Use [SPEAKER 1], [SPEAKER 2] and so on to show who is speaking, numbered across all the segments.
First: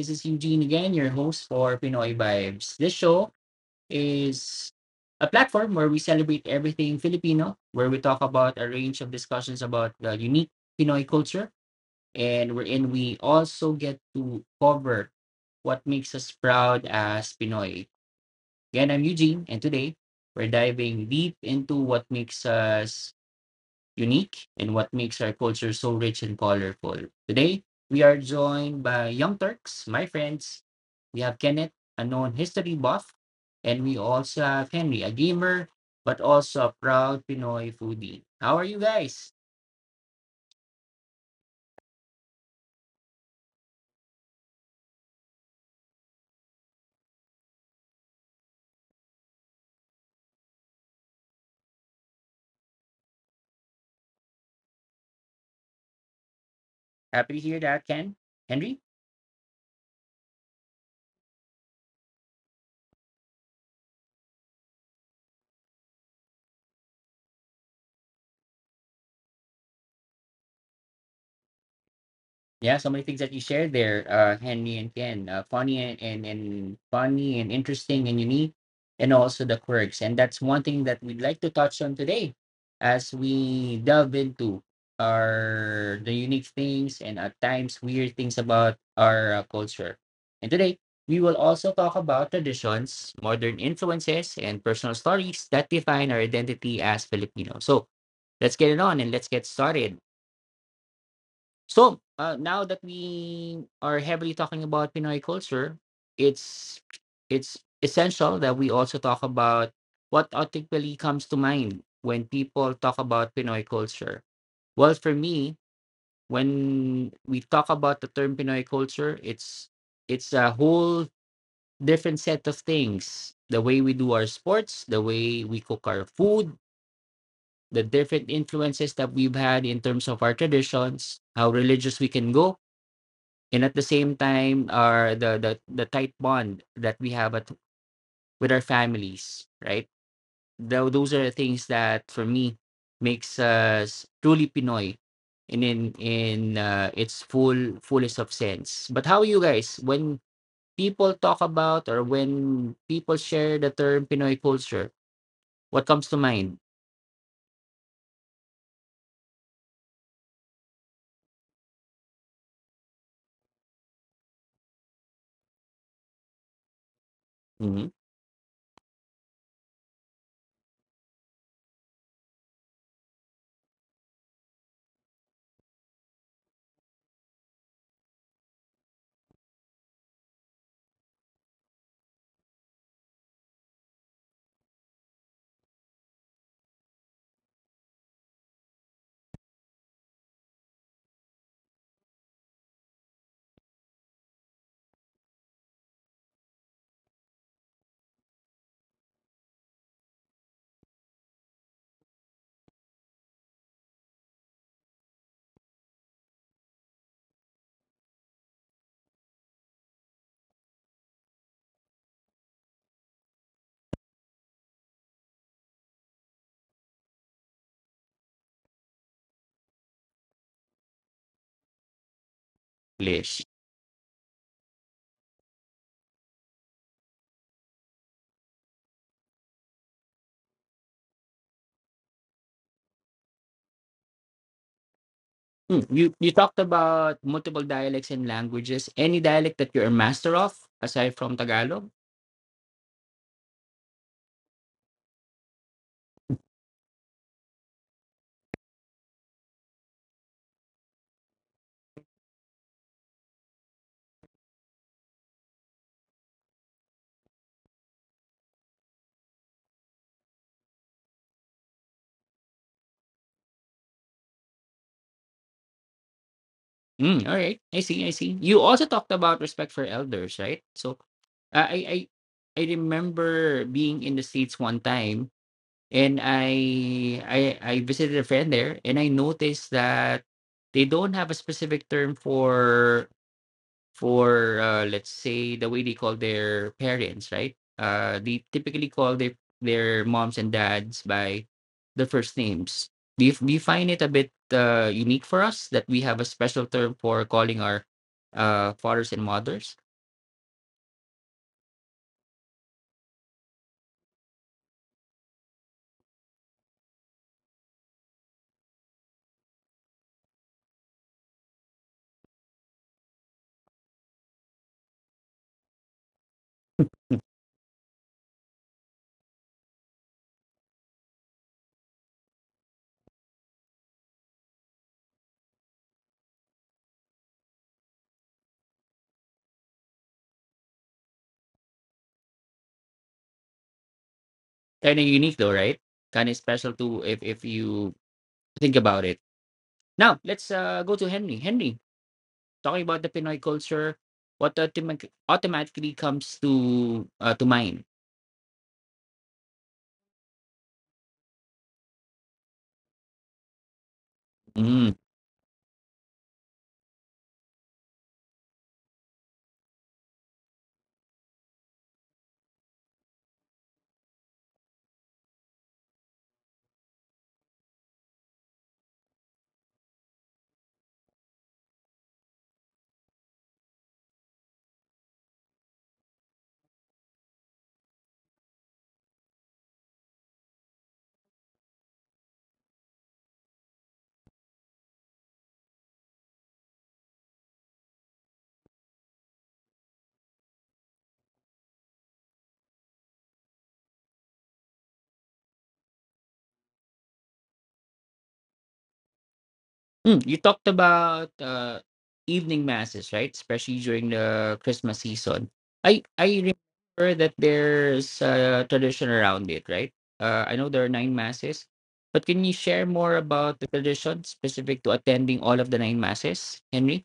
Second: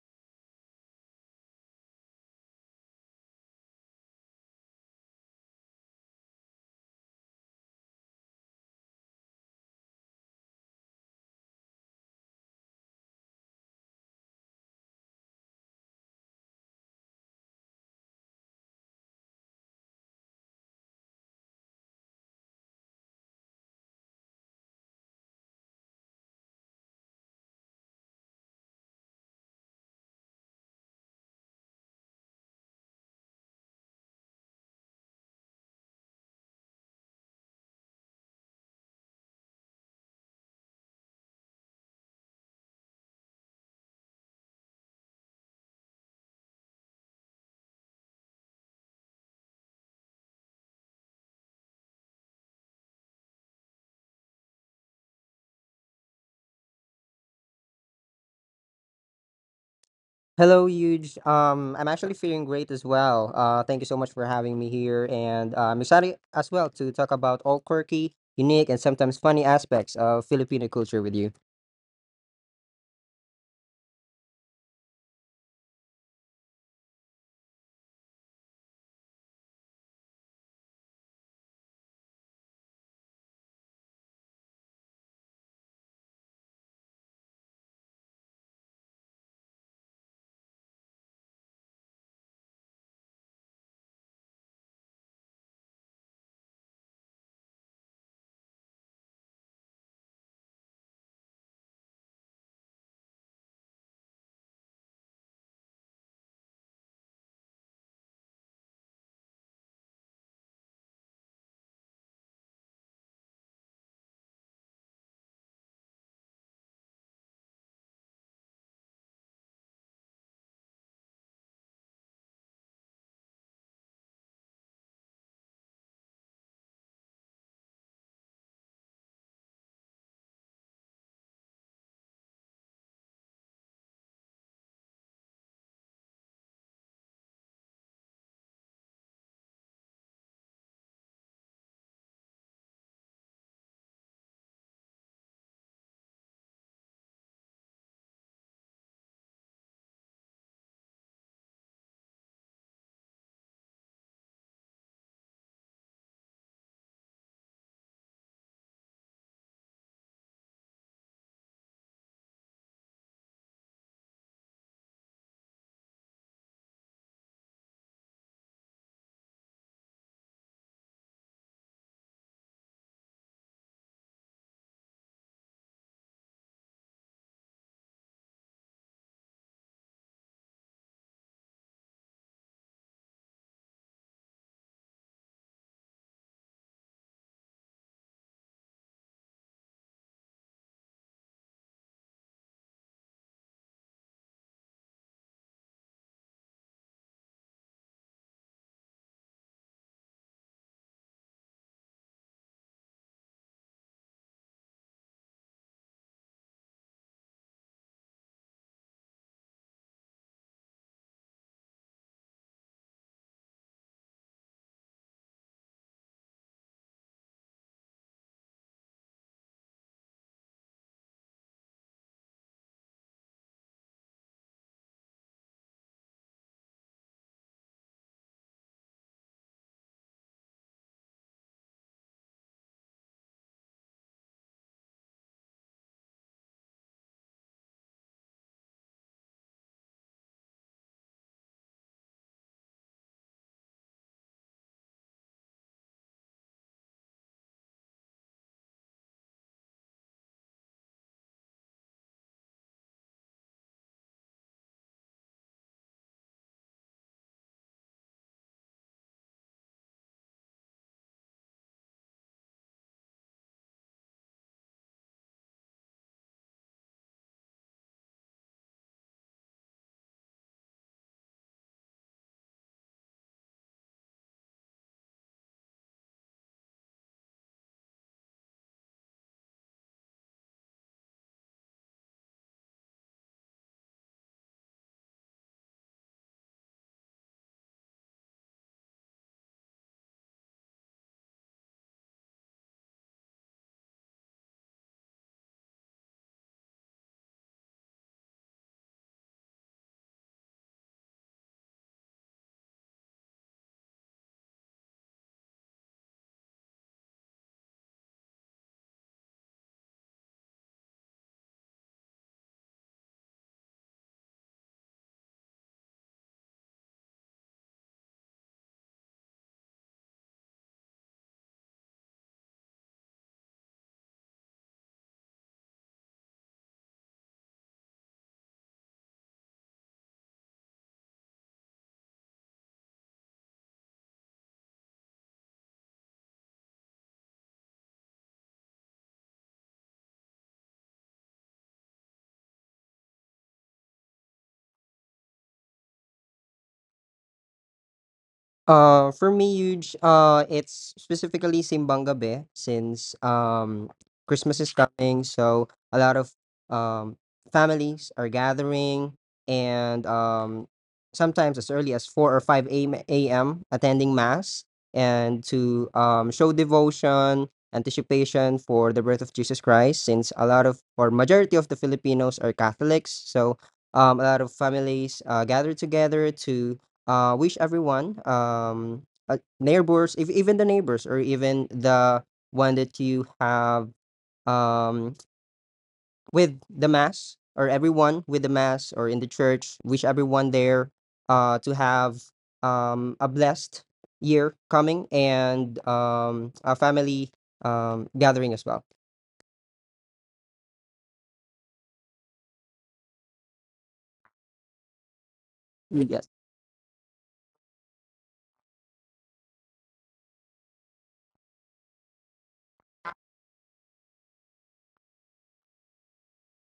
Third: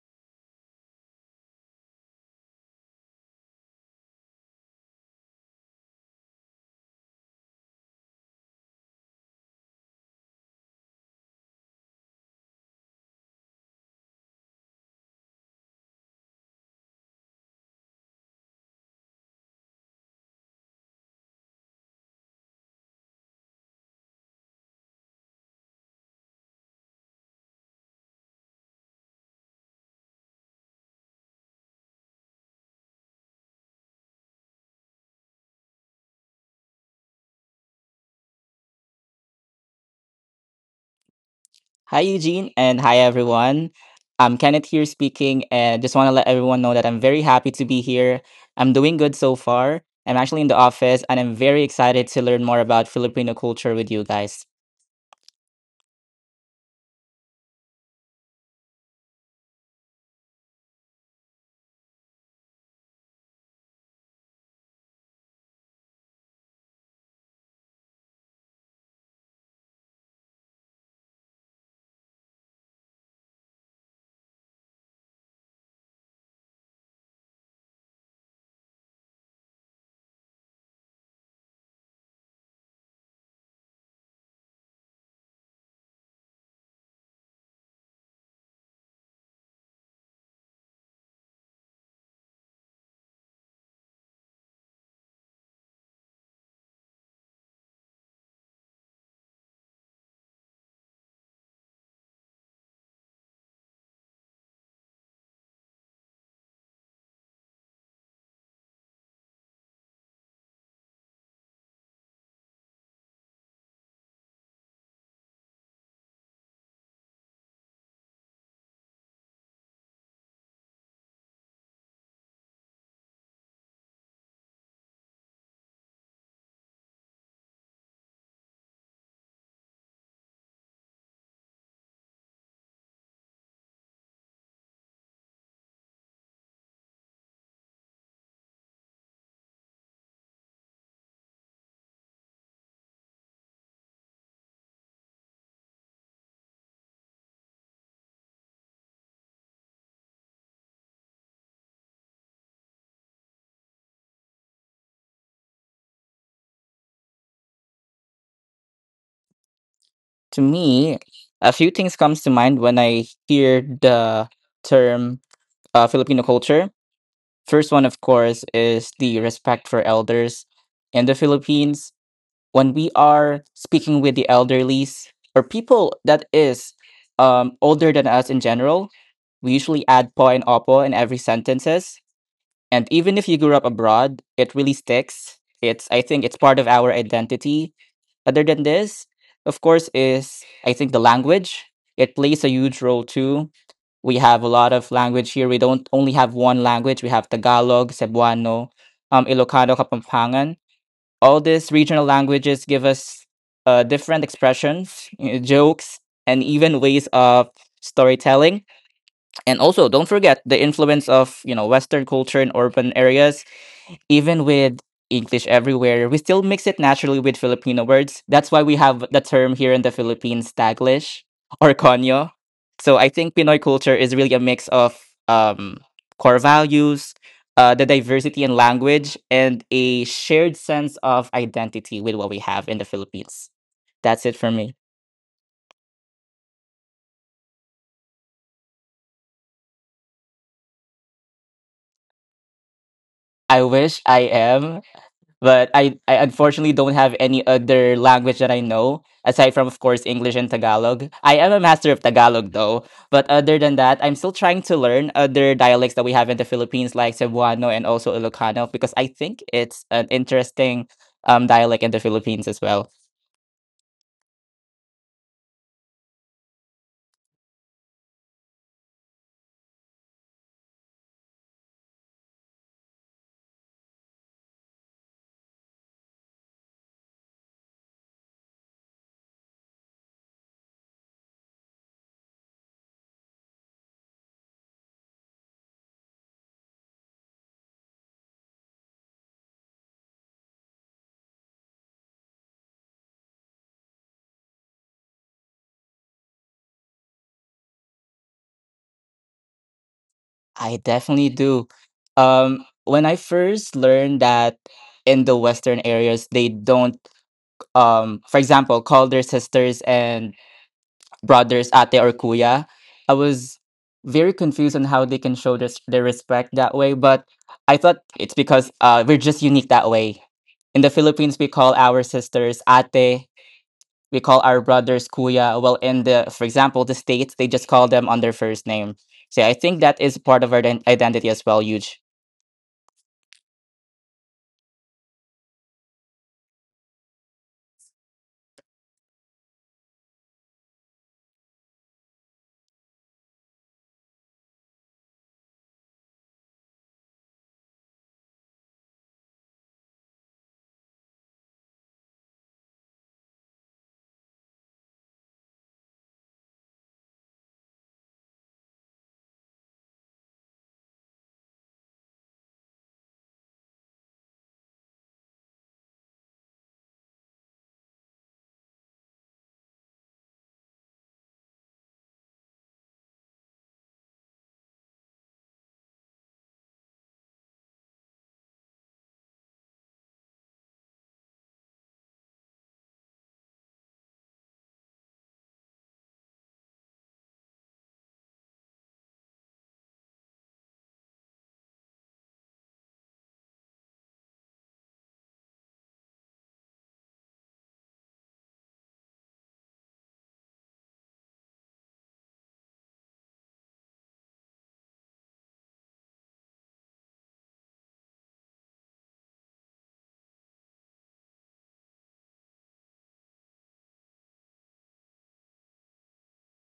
[SPEAKER 1] This is Eugene again, your host for Pinoy Vibes. This show is a platform where we celebrate everything Filipino, where we talk about a range of discussions about the unique Pinoy culture, and wherein we also get to cover what makes us proud as Pinoy. Again, I'm Eugene, and today we're diving deep into what makes us unique, and what makes our culture so rich and colorful. Today, we are joined by Young Turks, my friends. We have Kenneth, a known history buff, and we also have Henry, a gamer, but also a proud Pinoy foodie. How are you guys?
[SPEAKER 2] Hi, Eugene, and hi, everyone. I'm Kenneth here speaking, and just want to let everyone know that I'm very happy to be here. I'm doing good so far. I'm actually in the office, and I'm very excited to learn more about Filipino culture with you guys.
[SPEAKER 1] Happy to hear that, Ken. Henry?
[SPEAKER 3] Hello, Huge. I'm actually feeling great as well. Thank you so much for having me here, and I'm excited as well to talk about all quirky, unique, and sometimes funny aspects of Filipino culture with you.
[SPEAKER 1] Yeah, so many things that you shared there, Henry and Ken, funny and funny and interesting and unique, and also the quirks, and that's one thing that we'd like to touch on today, as we delve into our the unique things and at times weird things about our culture. And today we will also talk about traditions, modern influences, and personal stories that define our identity as Filipinos. So let's get it on and let's get started. So now that we are heavily talking about Pinoy culture, it's it's essential that we also talk about what automatically comes to mind when people talk about Pinoy culture. Well, for me, when we talk about the term Pinoy culture, it's a whole different set of things. The way we do our sports, the way we cook our food, the different influences that we've had in terms of our traditions, how religious we can go, and at the same time are the tight bond that we have with our families, right? Those are things that for me makes us truly pinoy and in its fullest of sense. But how you guys, when people talk about or when people share the term pinoy culture, what comes to mind?
[SPEAKER 2] To me, a few things comes to mind when I hear the term Filipino culture.
[SPEAKER 1] Mm-hmm.
[SPEAKER 2] First one, of course, is the respect for elders in the Philippines. When we are speaking with the elderlies or people that is older than us in general, we usually add po and opo in every sentences. And even if you grew up abroad, it really sticks. It's I think it's part of our identity. Other than this, of course, is I think the language. It plays a huge role too. We have a lot of language here. We don't only have one language. We have Tagalog, Cebuano, Ilocano, Kapampangan. All these regional languages give us different expressions, jokes, and even ways of storytelling. And also, don't forget the influence of Western culture in urban areas, even with English everywhere, we still mix it naturally with Filipino words. That's why we have the term here in the Philippines, Taglish or Konyo. So I
[SPEAKER 1] English.
[SPEAKER 2] think Pinoy culture is really a mix of um, core values, the diversity in language, and a shared sense of identity with what we have in the Philippines. That's it for me.
[SPEAKER 1] Hmm, you talked about multiple dialects and languages. Any dialect that you're a master of aside from Tagalog?
[SPEAKER 2] I wish I am, but I unfortunately don't have any other language that I know aside from, of course, English and Tagalog. I am a master of Tagalog though, but other than that, I'm still trying to learn other dialects that we have in the Philippines like Cebuano and also Ilocano because I think it's an interesting dialect in the Philippines as well.
[SPEAKER 1] Mm, all right. I see. I see. You also talked about respect for elders, right? So, uh, I I remember being in the States one time, and I visited a friend there, and I noticed that they don't have a specific term for let's say the way they call their parents, right? Uh, they typically call their moms and dads by their first names. Do you find it a bit unique for us that we have a special term for calling our fathers and mothers?
[SPEAKER 2] I definitely do. When I first learned that in the western areas they don't, for example, call their sisters and brothers ate or kuya, I was very confused on how they can show this, their respect, that way, but I thought it's because we're just unique that way. In the Philippines, we call our sisters ate, we call our brothers kuya. Well, in the, for example, the States, they just call them on their first name. So I think that is part of our identity as well, huge.
[SPEAKER 1] Kind of unique, though, right? Kind of special too, if you think about it. Now let's go to Henry. Talking about the pinoy culture, what automatically comes to mind?
[SPEAKER 3] For me, huge. It's specifically Simbang Gabi since Christmas is
[SPEAKER 1] Mm-hmm.
[SPEAKER 3] coming, so a lot of um families are gathering, and sometimes as early as four or five a.m. Attending mass and to show devotion, anticipation for the birth of Jesus Christ. Since a lot of or majority of the Filipinos are Catholics, so a lot of families gather together to wish everyone, neighbors, if even the neighbors or even the one that you have um, with the mass or everyone with the mass or in the church, wish everyone there to have a blessed year coming and a family gathering as well.
[SPEAKER 1] Mm, you talked about evening masses, right? Especially during the Christmas season. I
[SPEAKER 3] Yes.
[SPEAKER 1] remember that there's a tradition around it, right? I know there are nine masses, but can you share more about the tradition specific to attending all of the nine masses, Henry?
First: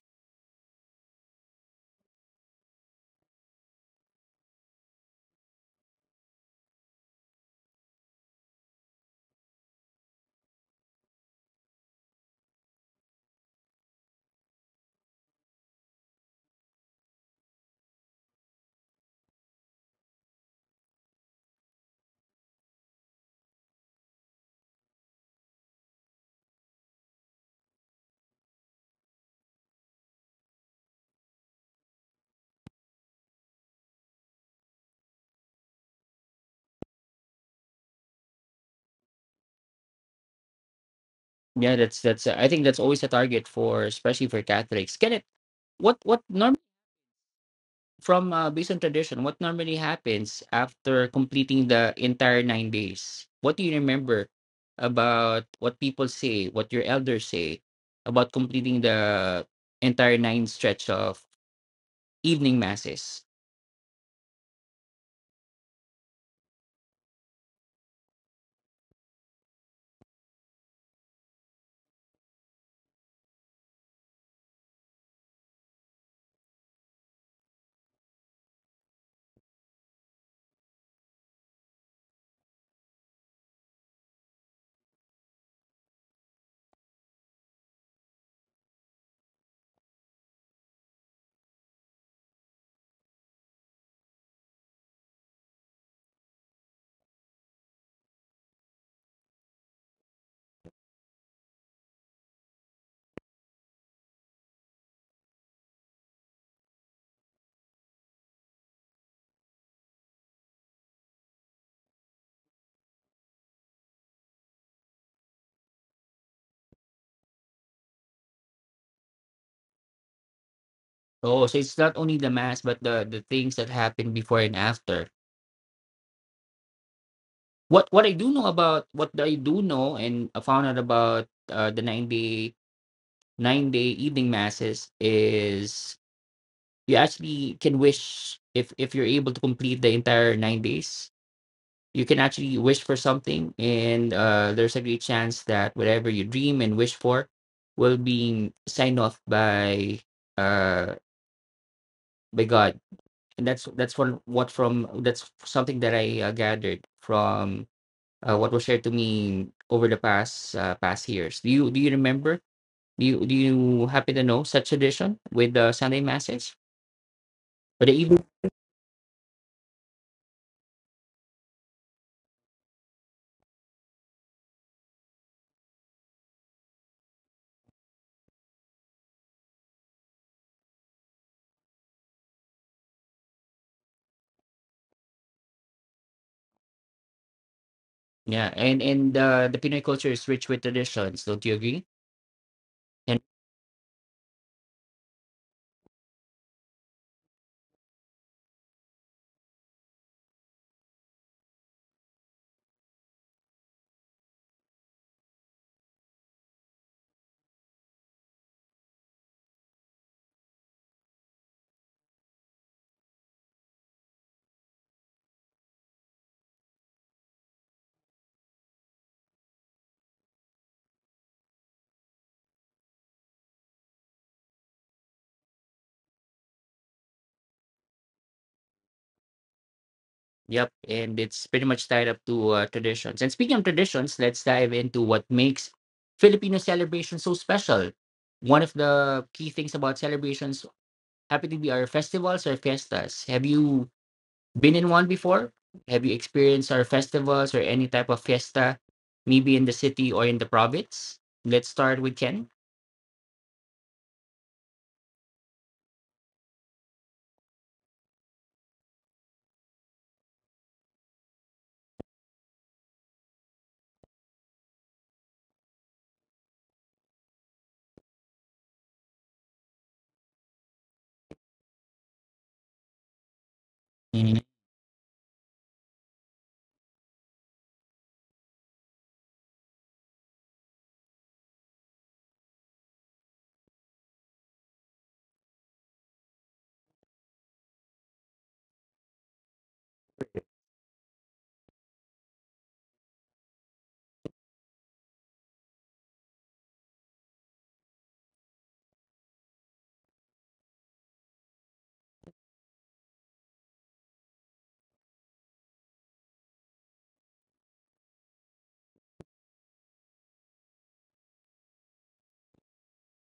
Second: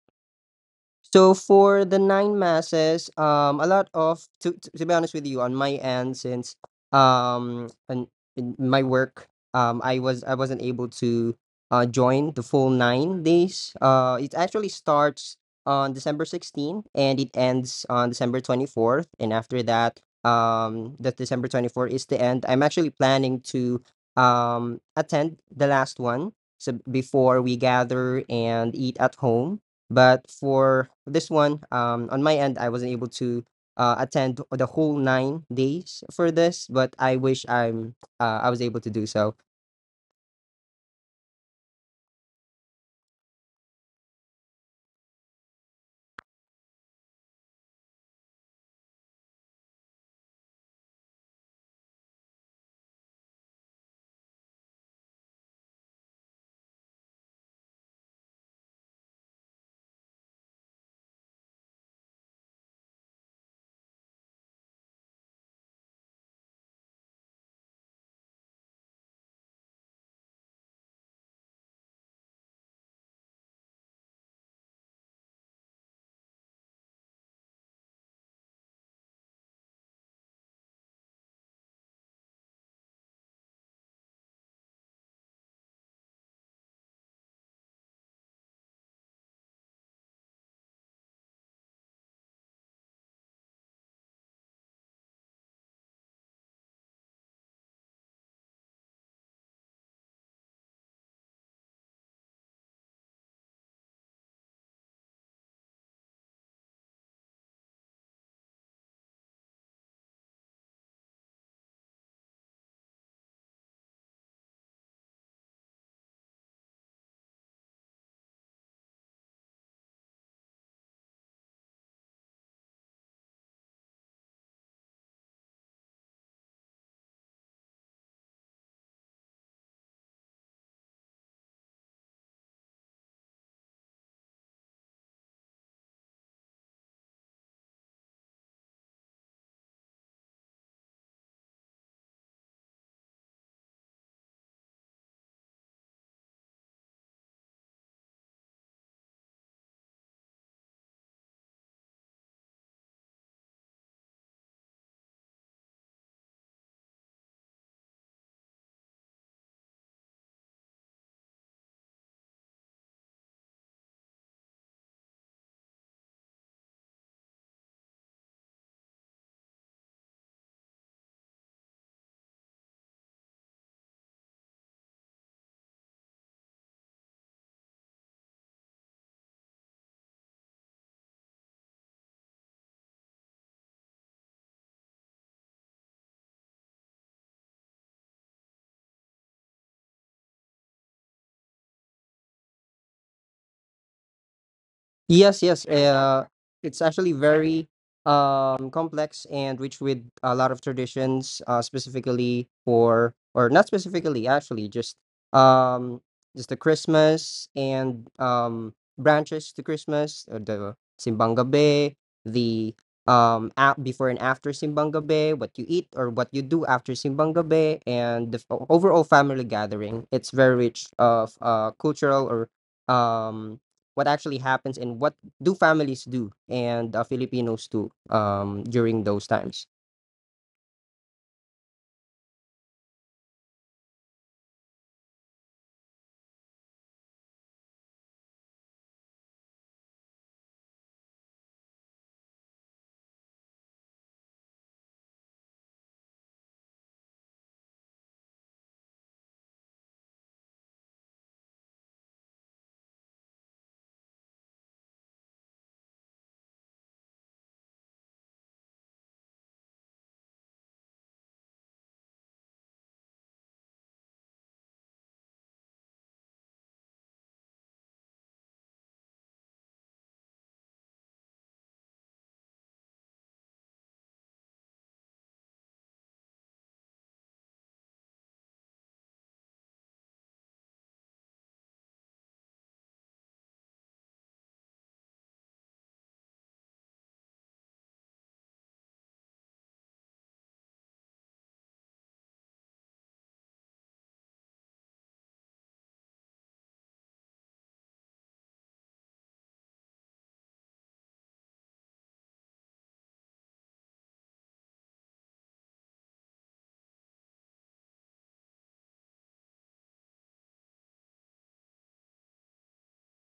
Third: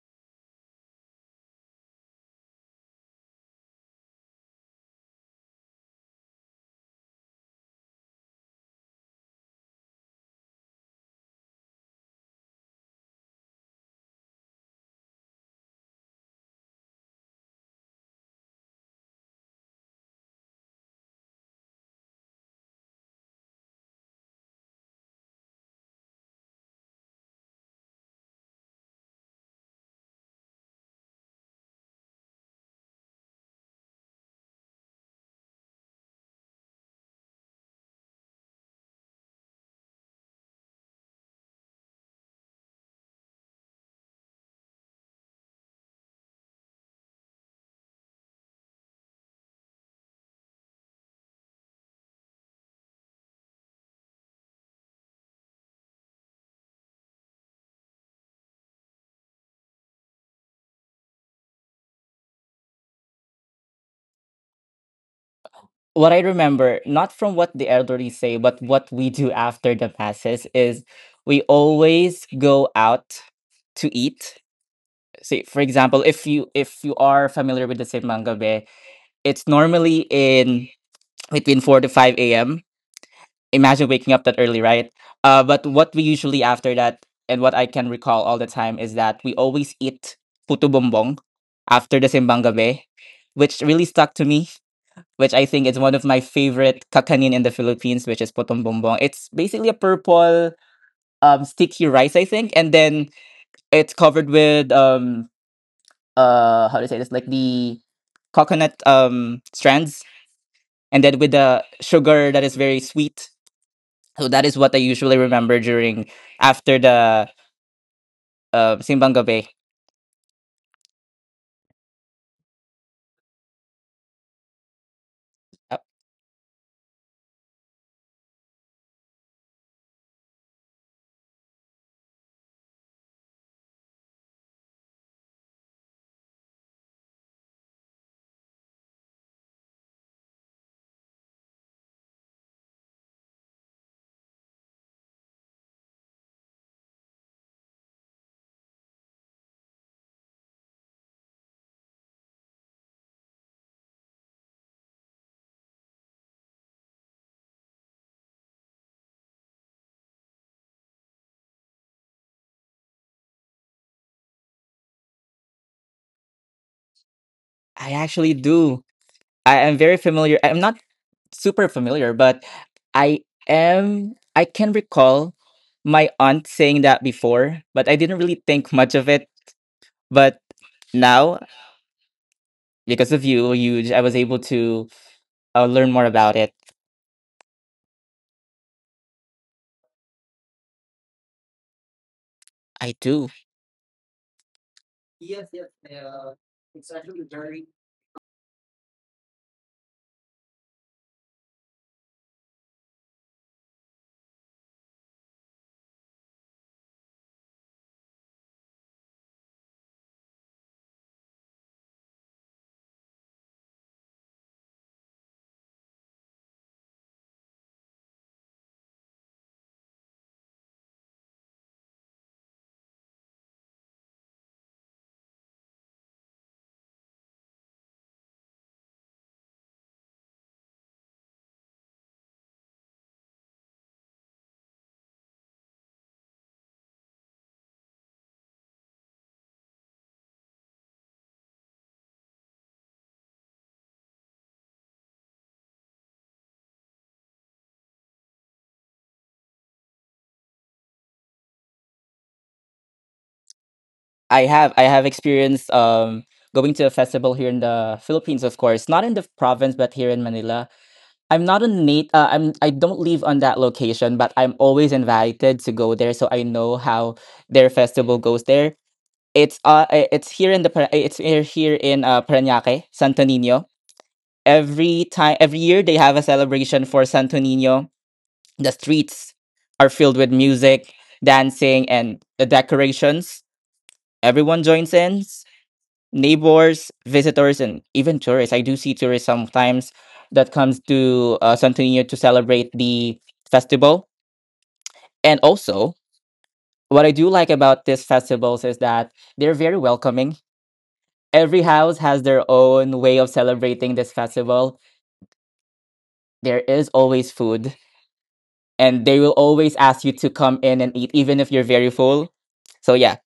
[SPEAKER 3] So for the nine masses, a lot of to be honest with you, on my end, since and in my work, I wasn't able to join the full 9 days. It actually starts on December 16th, and it ends on December 24th, and after that, that December 24th is the end. I'm actually planning to attend the last one. So before we gather and eat at home, but for this one, on my end, I wasn't able to attend the whole 9 days for this, but I wish I'm I was able to do so.
[SPEAKER 1] Yeah, that's that's. I think that's always a target for, especially for Catholics. Can it? What normally? From based on tradition, what normally happens after completing the entire 9 days? What do you remember about what people say, what your elders say about completing the entire nine stretch of evening masses?
[SPEAKER 2] What I remember, not from what the elderly say, but what we do after the masses is we always go out to eat. Say, for example, if you are familiar with the simbang gabi, it's normally in between 4 to 5 a.m. Imagine waking up that early, right? But what we usually after that, and what I can recall all the time, is that we always eat puto bombong after the simbang gabi, which really stuck to me, which I think is one of my favorite kakanin in the Philippines, which is putong bombong. It's basically a purple sticky rice, I think, and then it's covered with, how to say this, like the coconut strands, and then with the sugar that is very sweet. So that is what I usually remember during after the simbang gabi.
[SPEAKER 1] Oh, so it's not only the mass, but the things that happen before and after.
[SPEAKER 2] Uh,
[SPEAKER 1] What I do know, about what I do know and I found out about the nine day 9-day evening masses is you actually can wish, if you're able to complete the entire 9 days, you can actually wish for something, and there's a great chance that whatever you dream and wish for will be signed off uh by God. And that's one. What from, that's something that I gathered from what was shared to me over the past past years. Do you remember? Do you happen to know such tradition with the Sunday masses or
[SPEAKER 2] I
[SPEAKER 1] the evening?
[SPEAKER 2] actually do. I am very familiar, I'm not super familiar, but I can recall my aunt saying that before, but I didn't really think much of it. But now, because of you, huge, I was able to learn more about it.
[SPEAKER 1] Yeah, and the Pinoy culture is rich with traditions. Don't you agree?
[SPEAKER 2] I
[SPEAKER 1] And
[SPEAKER 2] do.
[SPEAKER 3] Yes, yes. It's actually very complex and rich with a lot of traditions, specifically for, or not specifically, actually, um, just the Christmas and branches to Christmas, the Simbang Gabi, the before and after Simbang Gabi, what you eat or what you do after Simbang Gabi, and overall family gathering. It's very rich of cultural or um what actually happens and what do families do and Filipinos do during those times.
[SPEAKER 1] yep, and it's pretty much tied up to traditions. And speaking of traditions, let's dive into what makes Filipino celebration so special. One of the key things about celebrations happen to be our festivals or fiestas. Have you been in one before? Have you experienced our festivals or any type of fiesta, maybe in the city or in the province? Let's start with Ken.
[SPEAKER 2] I have experience going to a festival here in the Philippines, of course, not in the province, but here in Manila. I'm not a nat- I'm I don't live on that location, but I'm always invited to go there, so I know how their festival goes there. It's here in the Par- it's here in Parañaque, Santo Niño. Every year they have a celebration for Santo Niño. The streets are filled with music, dancing, and the decorations. Everyone joins in: neighbors, visitors, and even tourists. I do see tourists sometimes that comes to Santorini to celebrate the festival. And also, what I do like about these festivals is that they're very welcoming. Every house has their own way of celebrating this festival. There is always food, and they will always ask you to come in and eat, even if you're very full. So, yeah,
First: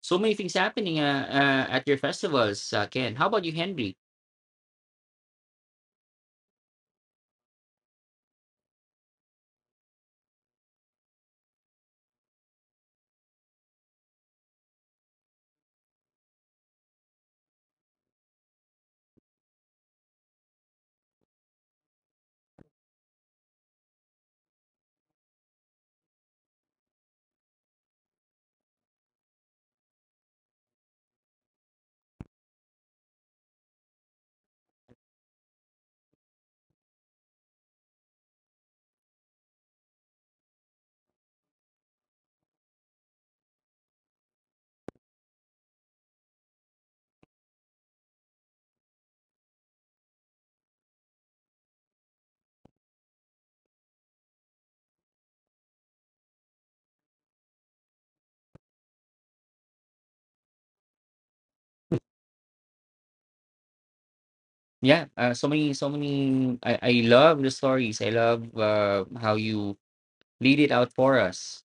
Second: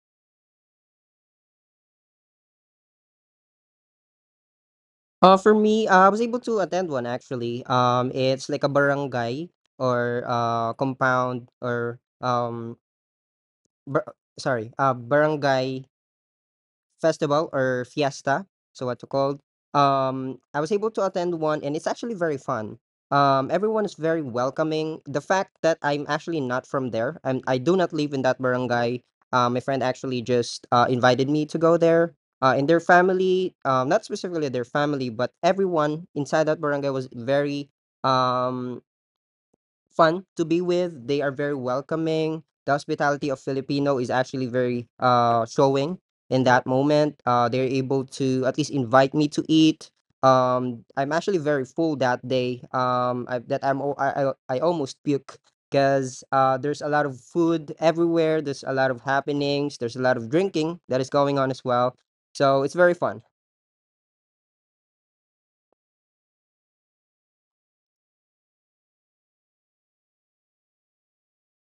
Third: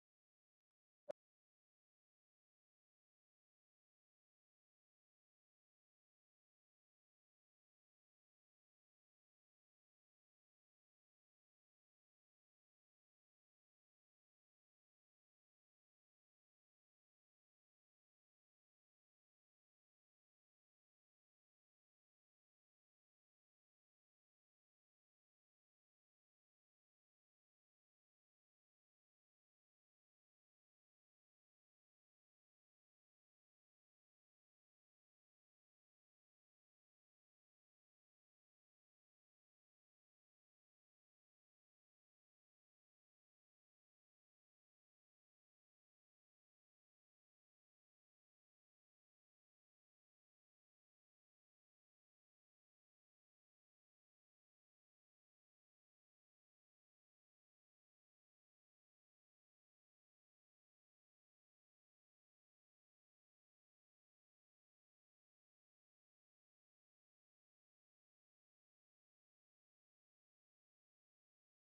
[SPEAKER 1] So many things happening, at your festivals, Ken. How about you, Henry?
[SPEAKER 3] For me, I was able to attend one actually. It's like a barangay or compound or barangay festival or fiesta, so what you called. I was able to attend one, and it's actually very fun. Everyone is very welcoming. The fact that I'm actually not from there, I do not live in that barangay. My friend actually just invited me to go there. And their family, not specifically their family, but everyone inside that barangay was very um fun to be with. They are very welcoming. The hospitality of Filipino is actually very showing in that moment. They're able to at least invite me to eat. I'm actually very full that day. That I'm al- I almost puke because there's a lot of food everywhere. There's a lot of happenings. There's a lot of drinking that is going on as well. So it's very fun.
[SPEAKER 1] Yeah, so many, so many. I love the stories. I love how you lead it out for us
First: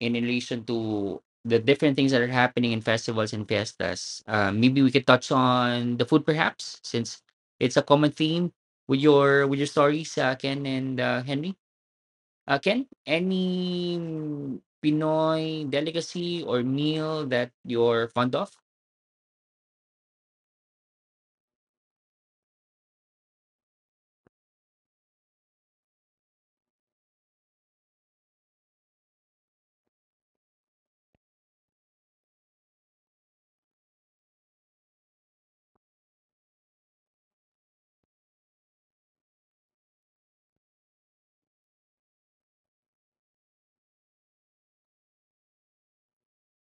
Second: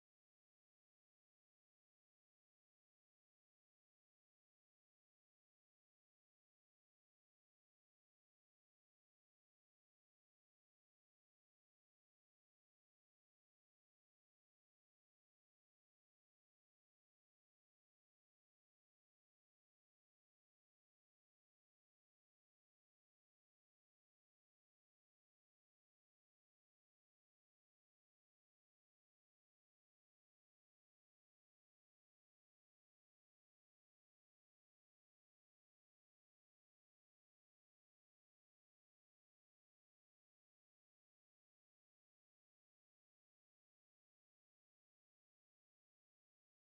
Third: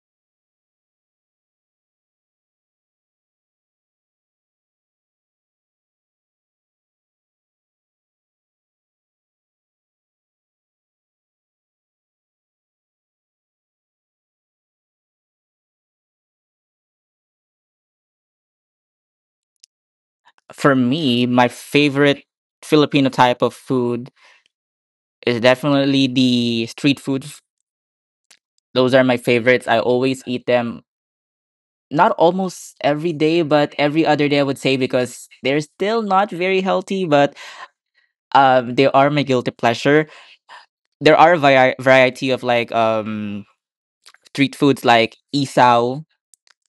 [SPEAKER 1] in relation to the different things that are happening in festivals and fiestas. Maybe we could touch on the food, perhaps, since it's a common theme with your stories, Ken and Henry. Ken, any Pinoy delicacy or meal that you're fond of?
[SPEAKER 2] for me, my favorite Filipino type of food is definitely the street food. Those are my favorites. I always eat them. Not almost every day, but every other day, I would say, because they're still not very healthy, but they are my guilty pleasure. There are a variety of, like, street foods like isaw,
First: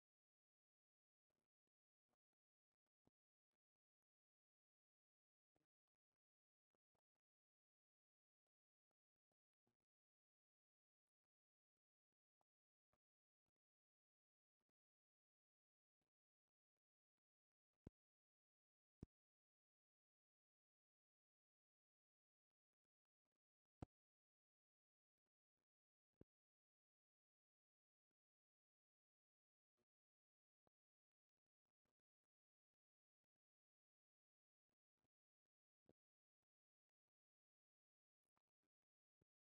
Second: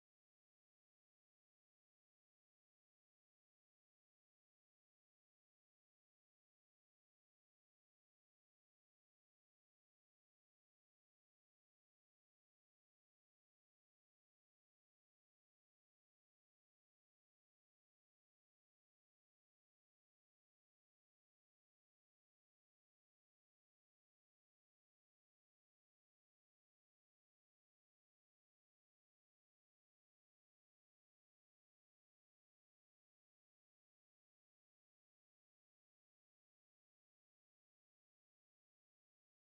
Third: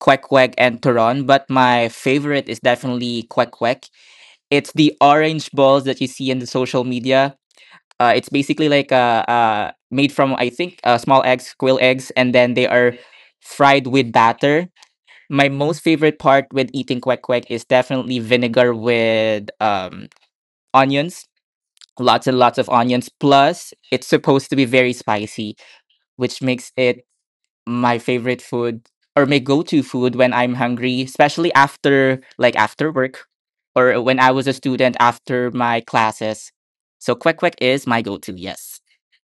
[SPEAKER 2] kwek kwek, and turon, but my favorite is definitely kwek kwek. It's the orange balls that you see in the social media. It's basically like, made from, I think, small eggs, quail eggs, and then they are fried with batter. My most favorite part with eating kwek kwek is definitely vinegar with onions, lots and lots of onions. Plus, it's supposed to be very spicy, which makes it my favorite food, or my go-to food, when I'm hungry, especially after, like, after work, or when I was a student, after my classes. So kwek kwek is my go-to, yes.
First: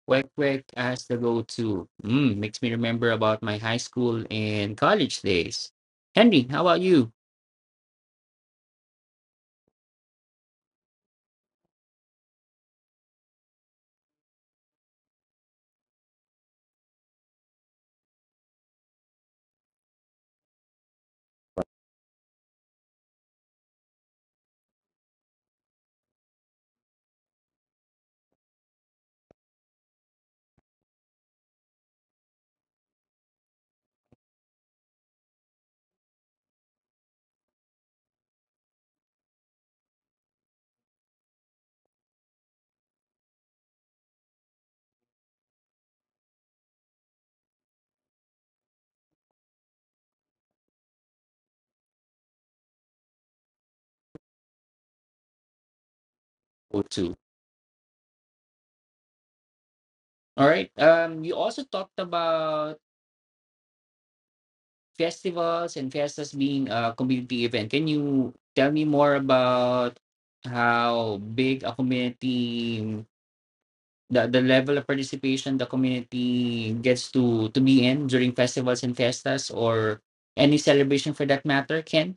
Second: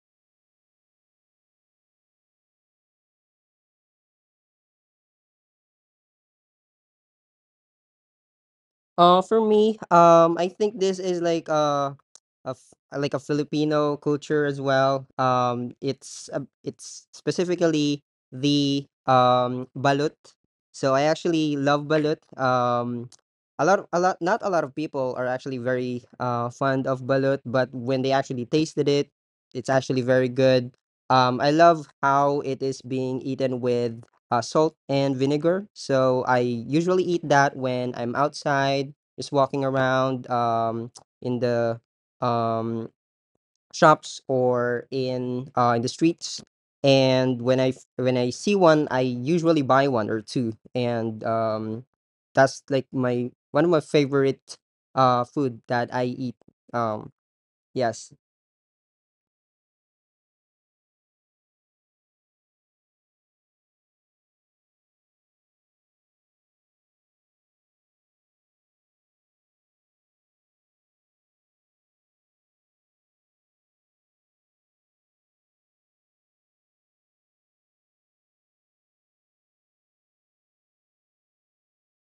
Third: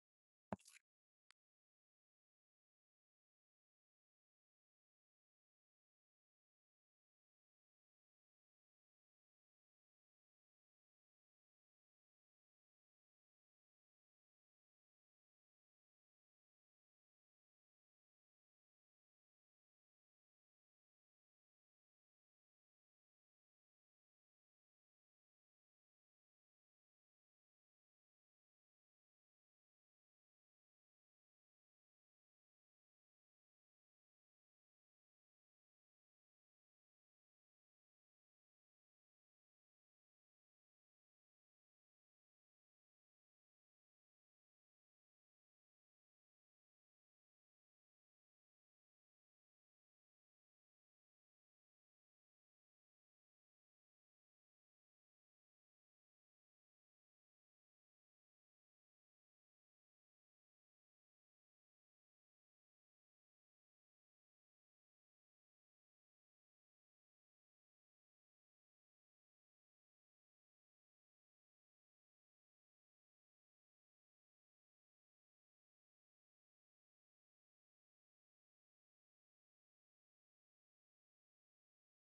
[SPEAKER 1] Quick Quick as the go-to. Mm, makes me remember about my high school and college days. Henry, how about you?
[SPEAKER 3] For me, I think this is like like a Filipino culture as well. It's specifically the balut. So I actually love balut. A lot, not a lot of people are actually very fond of balut, but when they actually tasted it, it's actually very good. I love how it is being eaten with salt and vinegar. So I usually eat that when I'm outside, just walking around in the um, shops or in the streets. And when when I see one, I usually buy one or two. And that's like my one of my favorite food that I eat.
[SPEAKER 1] Go-to.
[SPEAKER 3] Um, yes.
[SPEAKER 1] All right. You also talked about festivals and fiestas being a community event. Can you tell me more about how big a community, the level of participation the community gets to be in during festivals and fiestas or any celebration for that matter, Ken?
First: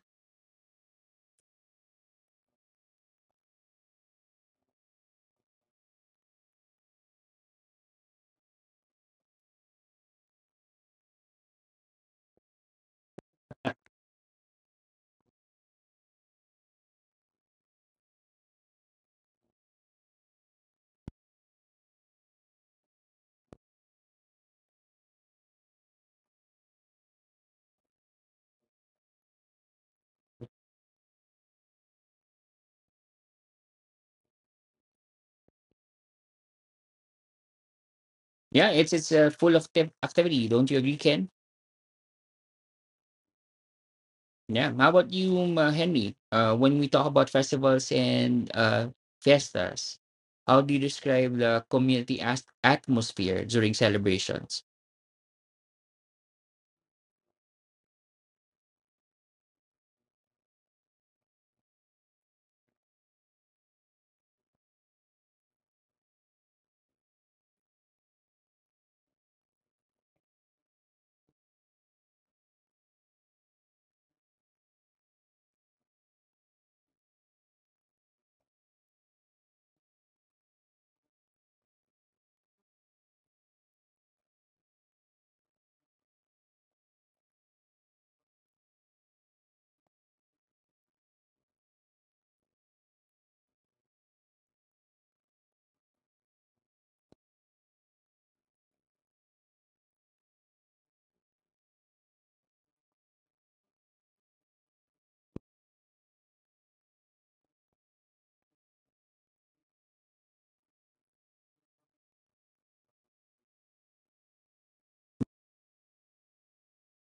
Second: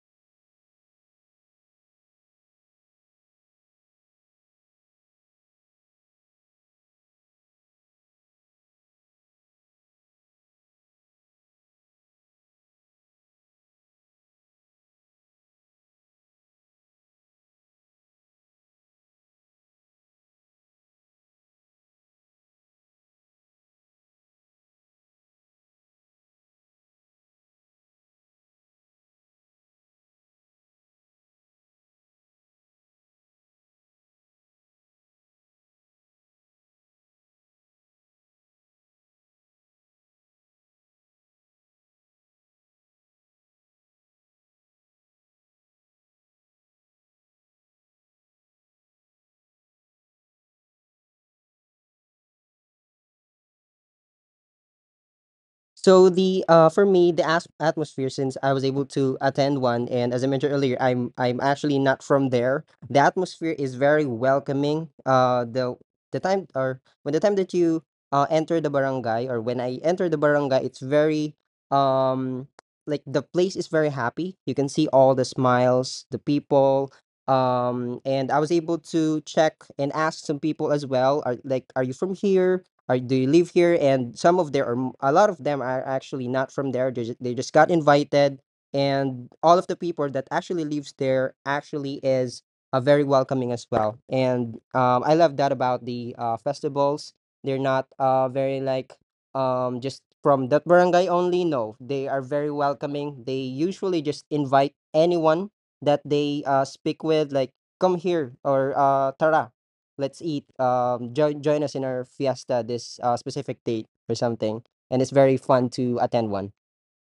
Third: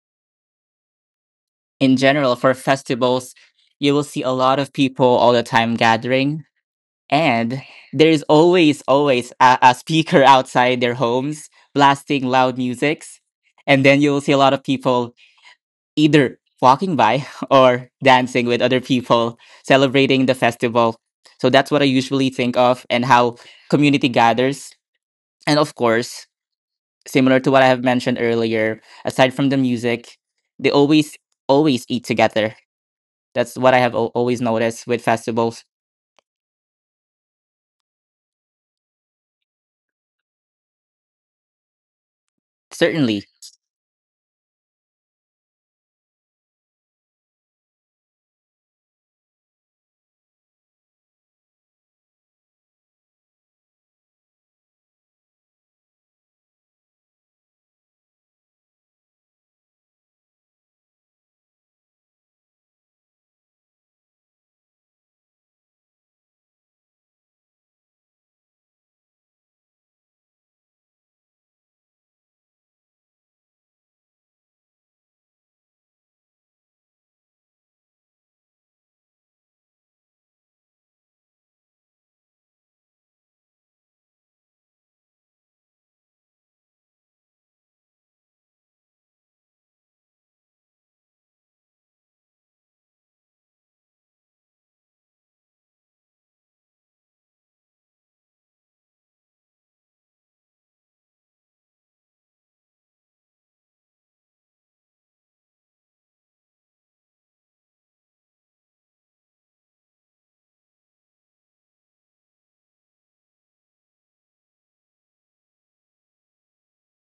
[SPEAKER 2] In general, for festivals, you will see a lot of people all the time gathering. And there is always, always a speaker outside their homes blasting loud musics. And then you'll see a lot of people either walking by or dancing with other people, celebrating the festival. So that's what I usually think of, and how community gathers. And of course, similar to what I have mentioned earlier, aside from the music, they always, always eat together. That's what I have always noticed with festivals.
[SPEAKER 1] Yeah, it's full of activity. Don't you agree, Ken?
[SPEAKER 2] Certainly.
[SPEAKER 1] Yeah. How about you, Henry? When we talk about festivals and fiestas, how do you describe the community atmosphere during celebrations?
[SPEAKER 3] So the for me the atmosphere, since I was able to attend one, and as I mentioned earlier, I'm actually not from there. The atmosphere is very welcoming. Uh, the time or when the time that you enter the barangay or when I enter the barangay, it's very um like the place is very happy. You can see all the smiles, the people, and I was able to check and ask some people as well, are like, are you from here? Uh, they live here and some of there a lot of them are actually not from there, they just got invited, and all of the people that actually lives there actually is very welcoming as well. And I love that about the festivals. They're not very like just from that barangay only. No, they are very welcoming. They usually just invite anyone that they speak with, like, come here, or tara, let's eat, join us in our fiesta this specific date or something. And it's very fun to attend one.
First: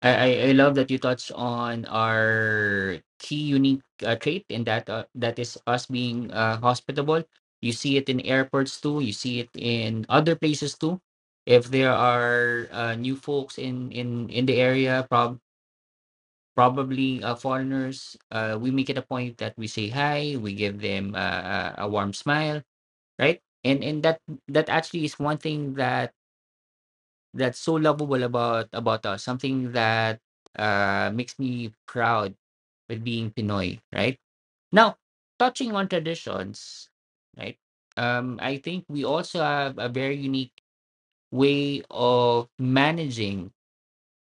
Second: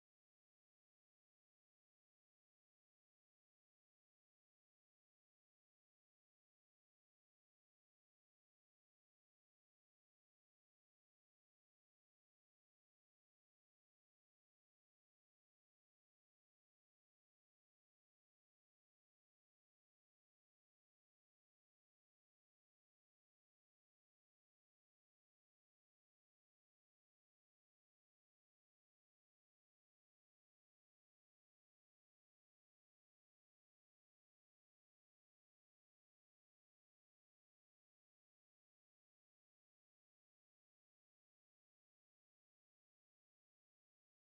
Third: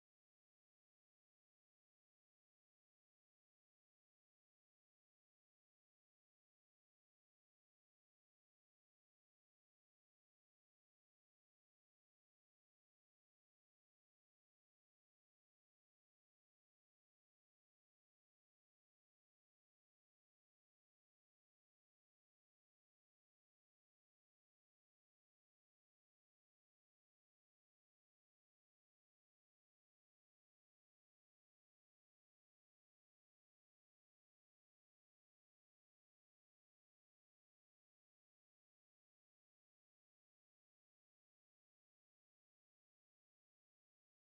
[SPEAKER 1] I love that you touched on our key unique trait, and that that is us being hospitable. You see it in airports too. You see it in other places too, if there are new folks in in the area, probably foreigners. We make it a point that we say hi, we give them a warm smile, right? And that actually is one thing that that's so lovable about us, something that makes me proud with being pinoy, right? Now, touching on traditions, right? I think we also have a very unique way of managing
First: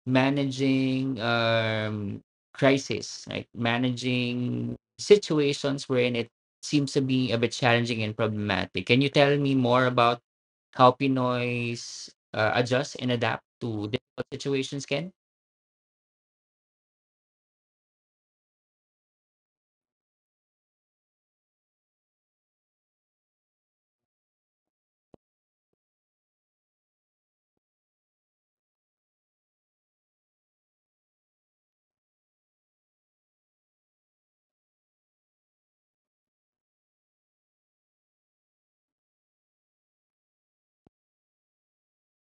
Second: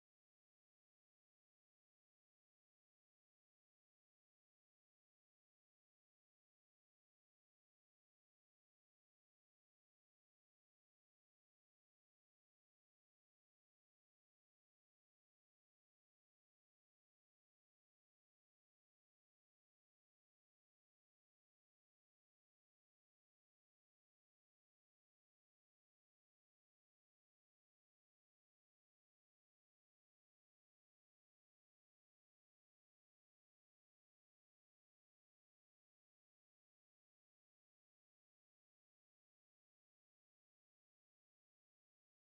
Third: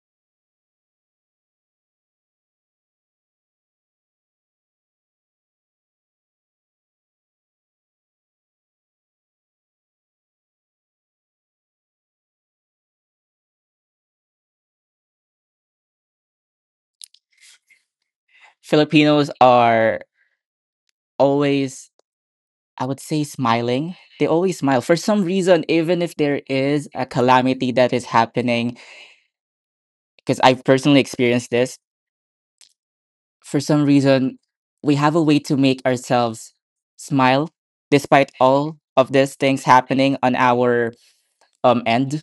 [SPEAKER 1] managing crisis, right? Managing situations wherein it seems to be a bit challenging and problematic. Can you tell me more about how pinoys adjust and adapt to difficult situations, Ken?
[SPEAKER 2] Filipinos are always, I would say, smiling. They always smile for some reason, even if there is a calamity that is happening, because I've personally experienced this. For some reason, we have a way to make ourselves smile despite all of these things happening on our end.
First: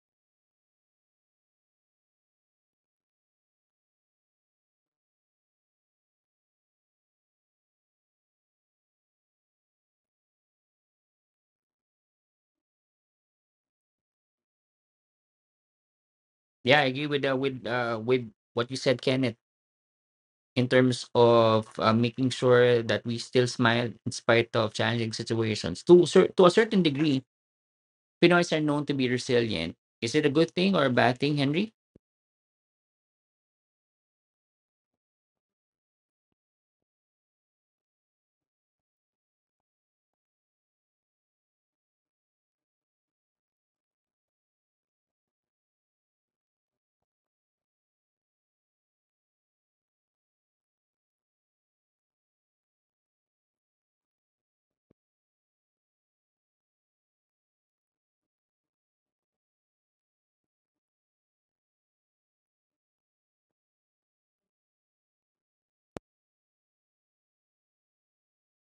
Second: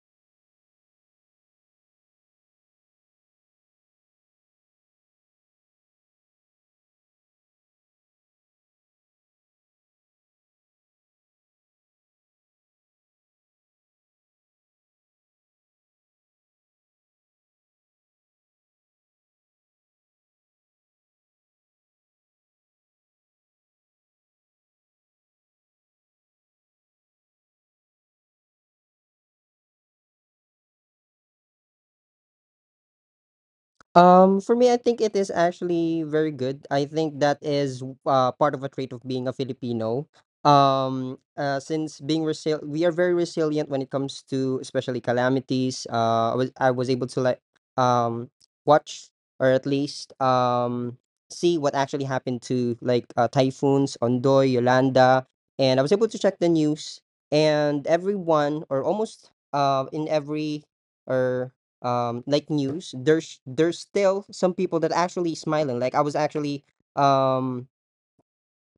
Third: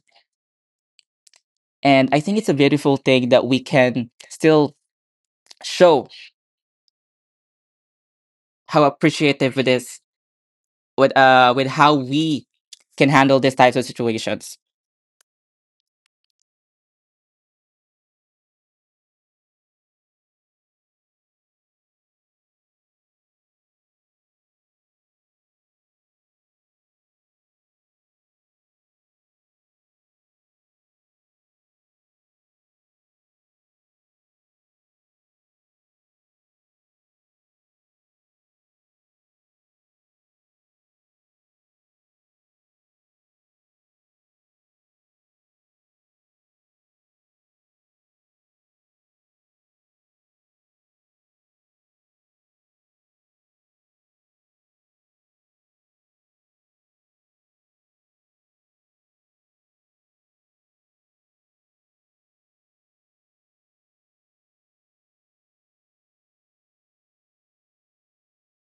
[SPEAKER 2] And I think it's a beautiful thing that we can still show how appreciative it is, with how we can handle these types of situations.
[SPEAKER 1] Yeah, I agree with what you said, Kenneth. In terms of making sure that we still smile in spite of challenging situations, to to a certain degree, pinoys are known to be resilient. Is it a good thing or a bad thing, Henry?
[SPEAKER 3] For me, I think it is actually very good. I think that is part of a trait of being a Filipino. We are very resilient when it comes to especially calamities. I was able to like um watch or at least see what actually happened to like typhoons, Ondoy, Yolanda, and I was able to check the news, and everyone or almost in every or like news, there's still some people that actually smiling. Like, I was actually um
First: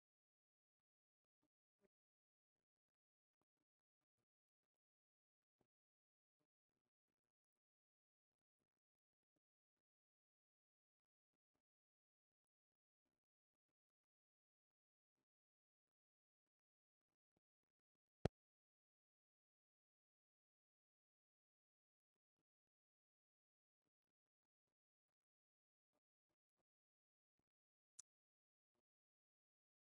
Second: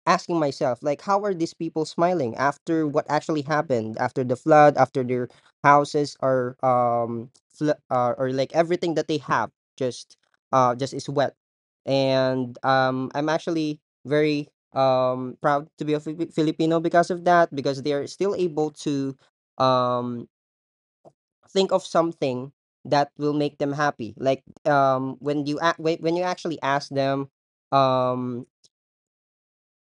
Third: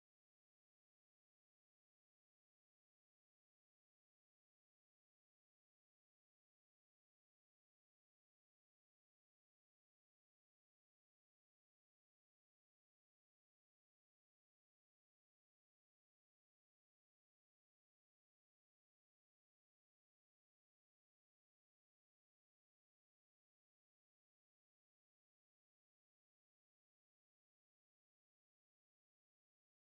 [SPEAKER 3] asking myself, like, how are these people smiling after what actually happened, after the flood, after their houses are or like everything that they have just just is wet. And I'm actually very proud to be a Filipino because of that, because they are still able to um think of something that will make them happy. Like, when you a- wait when you actually ask them, um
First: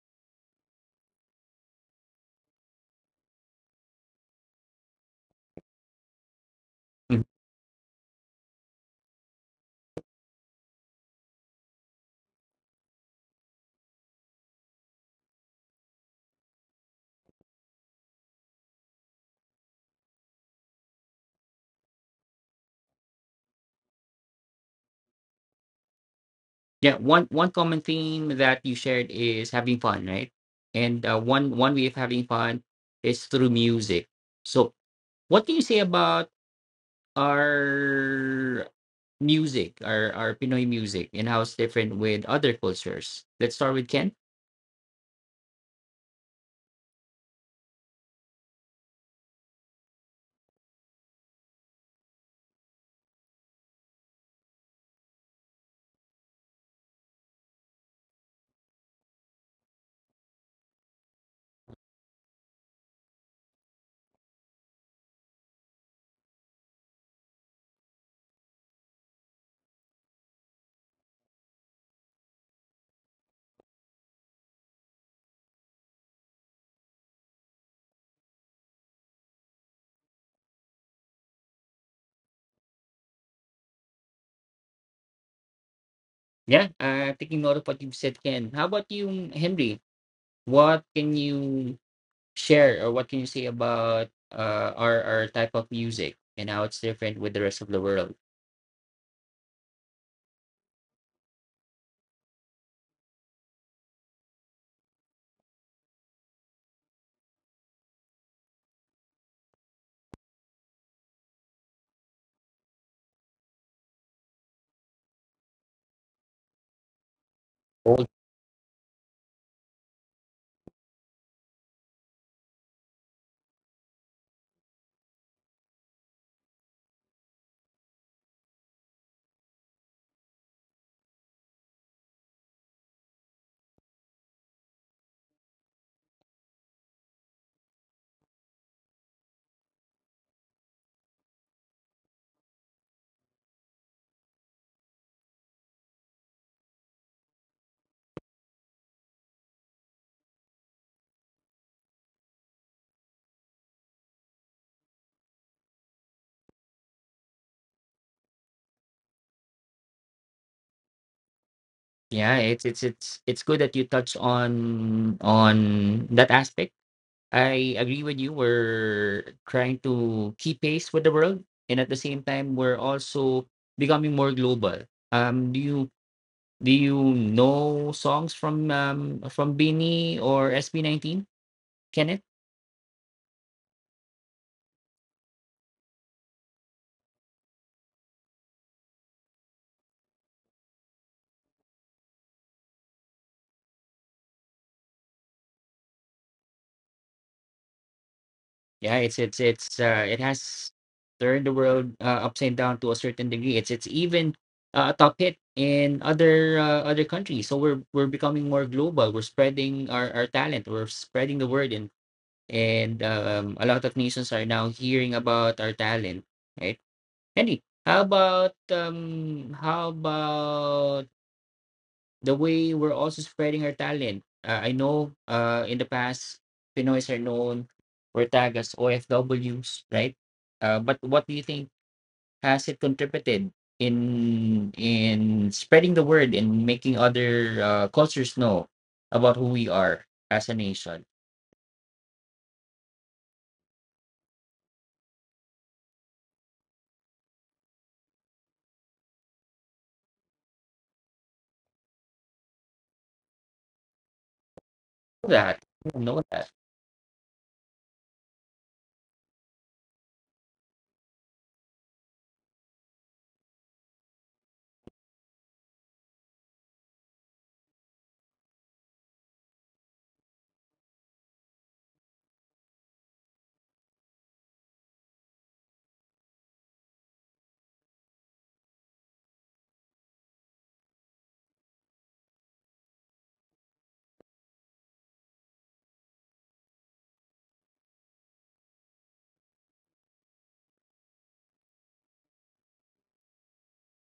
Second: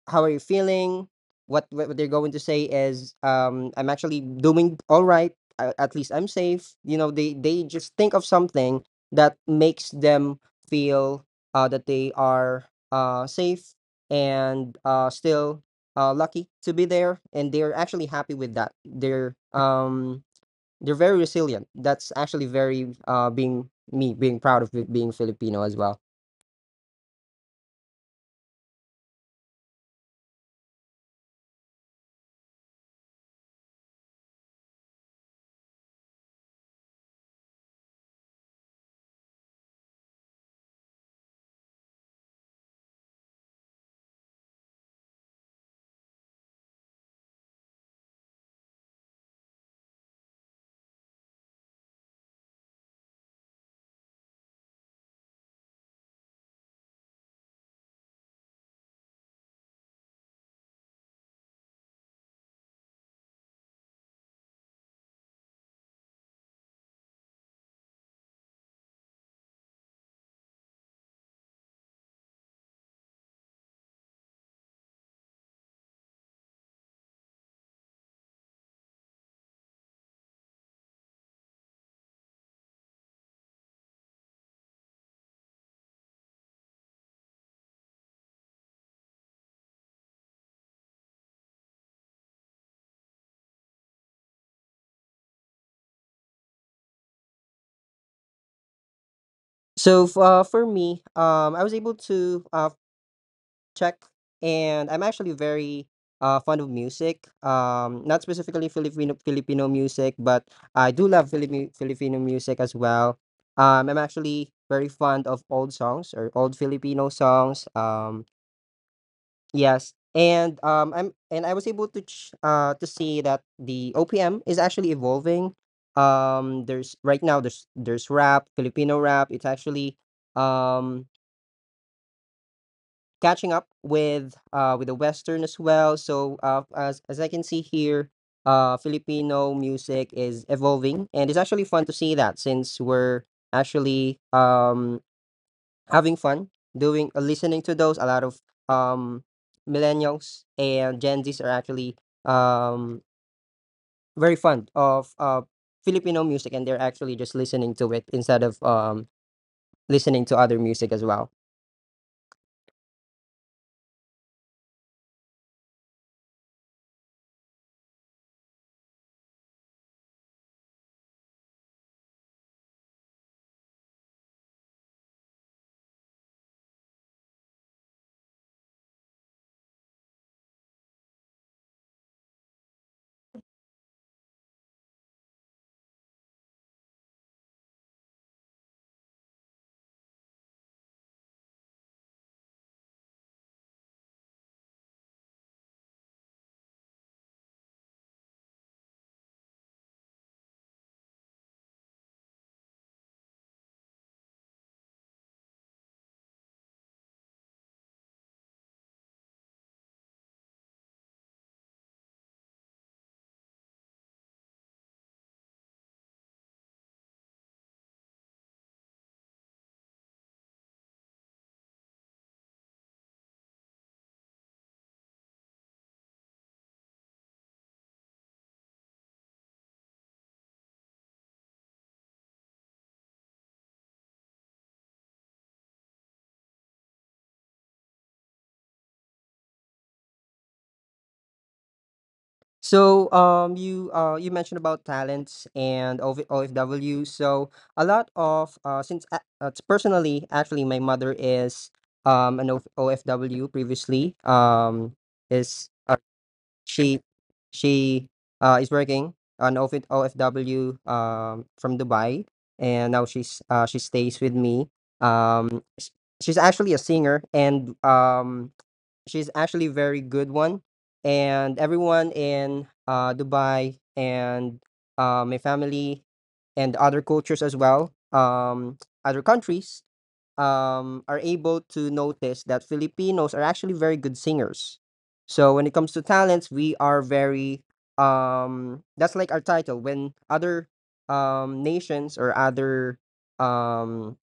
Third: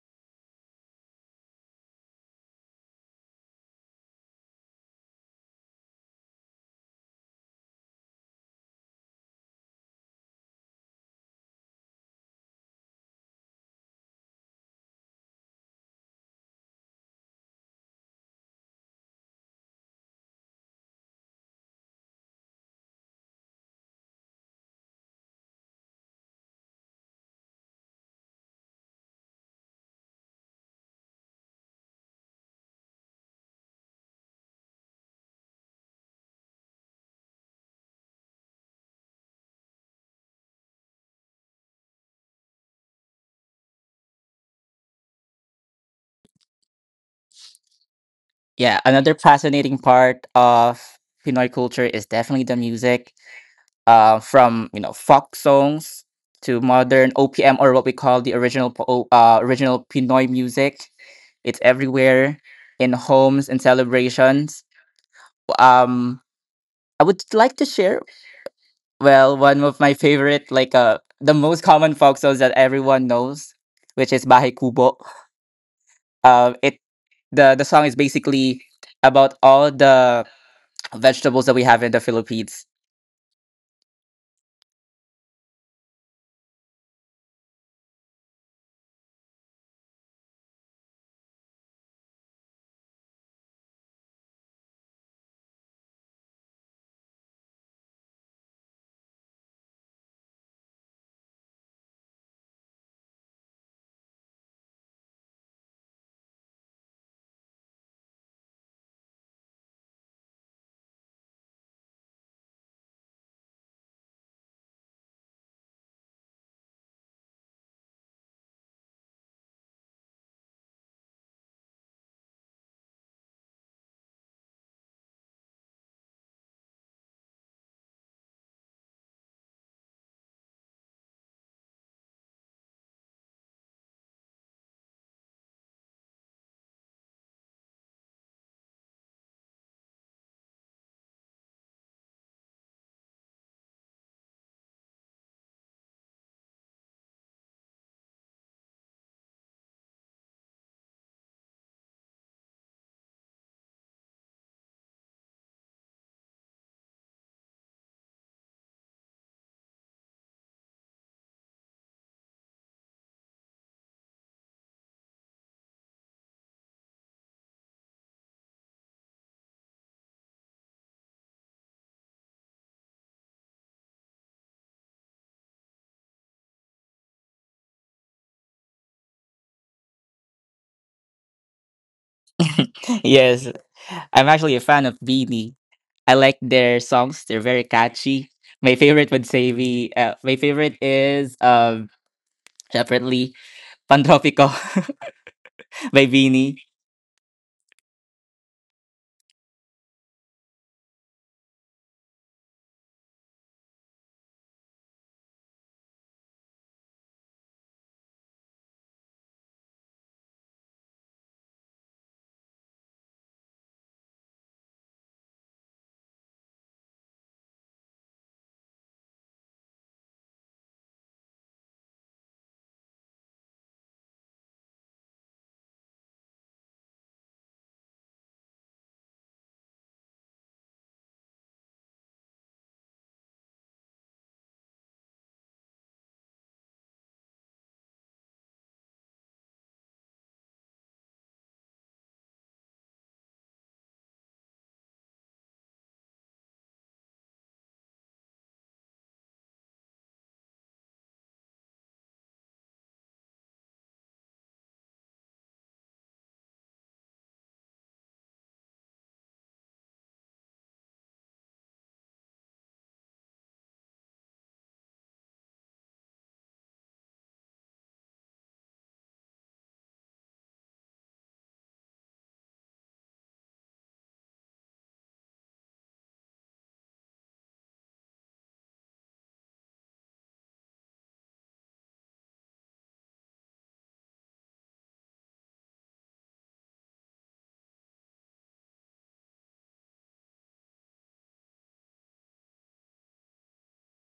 [SPEAKER 3] how are you feeling? What they're going to say is, I'm actually doing all right. At least I'm safe. You know, they just think of something that makes them feel that they are safe and still lucky to be there, and they're actually happy with that. They're very resilient. That's actually very being me being proud of it, being Filipino as well.
[SPEAKER 1] Yeah, one common theme that you shared is having fun, right? And one way of having fun is through music. So, what do you say about our music, our Pinoy music, and how it's different with other cultures? Let's start with Ken.
[SPEAKER 2] Yeah, another fascinating part of Pinoy culture is definitely the music. From folk songs to modern OPM, or what we call the original original Pinoy music. It's everywhere, in homes and celebrations. Um, I would like to share. Well, one of my favorite, like, the most common folk songs that everyone knows, which is Bahay Kubo. It the song is basically about all the vegetables that we have in the Philippines.
[SPEAKER 1] Yeah, taking note of what you've said, Ken. How about you, Henry? What can you share, or what can you say about our type of music and how it's different with the rest of the world?
[SPEAKER 3] For me, I was able to check, and I'm actually very fond of music. Not specifically Filipino music, but I do love Filipino music as well. I'm actually very fond of old songs or old Filipino songs. Yes, and I'm and I was able to to see that the OPM is actually evolving. There's right now there's rap, Filipino rap. It's actually um catching up with the Western as well. So as I can see here, Filipino music is evolving, and it's actually fun to see that, since we're actually having fun doing listening to those. A lot of um millennials and gen z's are actually um very fond of Filipino music, and they're actually just listening to it instead of listening to other music as well.
[SPEAKER 1] Yeah, it's good that you touched on that aspect. I agree with you. We're trying to keep pace with the world, and at the same time, we're also becoming more global. Do you do you know songs from Beanie or SB19, Kenneth?
[SPEAKER 2] Yes, I'm actually a fan of Beanie. I like their songs; they're very catchy. My favorite would say be My favorite is, separately, Pantropico by Beanie.
[SPEAKER 1] Yeah, it's it has turned the world upside down to a certain degree. It's even a top hit in other other countries. So we're becoming more global. We're spreading our talent. We're spreading the word, and a lot of nations are now hearing about our talent, right? Henry, how about the way we're also spreading our talent. I know in the past, Pinoys are known or tagged as OFWs, right? But what do you think, has it contributed in spreading the word and making other cultures know about who we are as a nation?
[SPEAKER 3] So, you mentioned about talents and OV OFW. So, a lot of since personally, actually, my mother is an OF OFW previously.
[SPEAKER 1] Know
[SPEAKER 3] Is
[SPEAKER 1] that, know that.
[SPEAKER 3] she she is working an OF OFW from Dubai, and now she stays with me. Um, s- she's actually a singer, and she's actually very good one. And everyone in Dubai and my family and other cultures as well, other countries, are able to notice that Filipinos are actually very good singers. So when it comes to talents, we are very that's like our title. When other nations or other um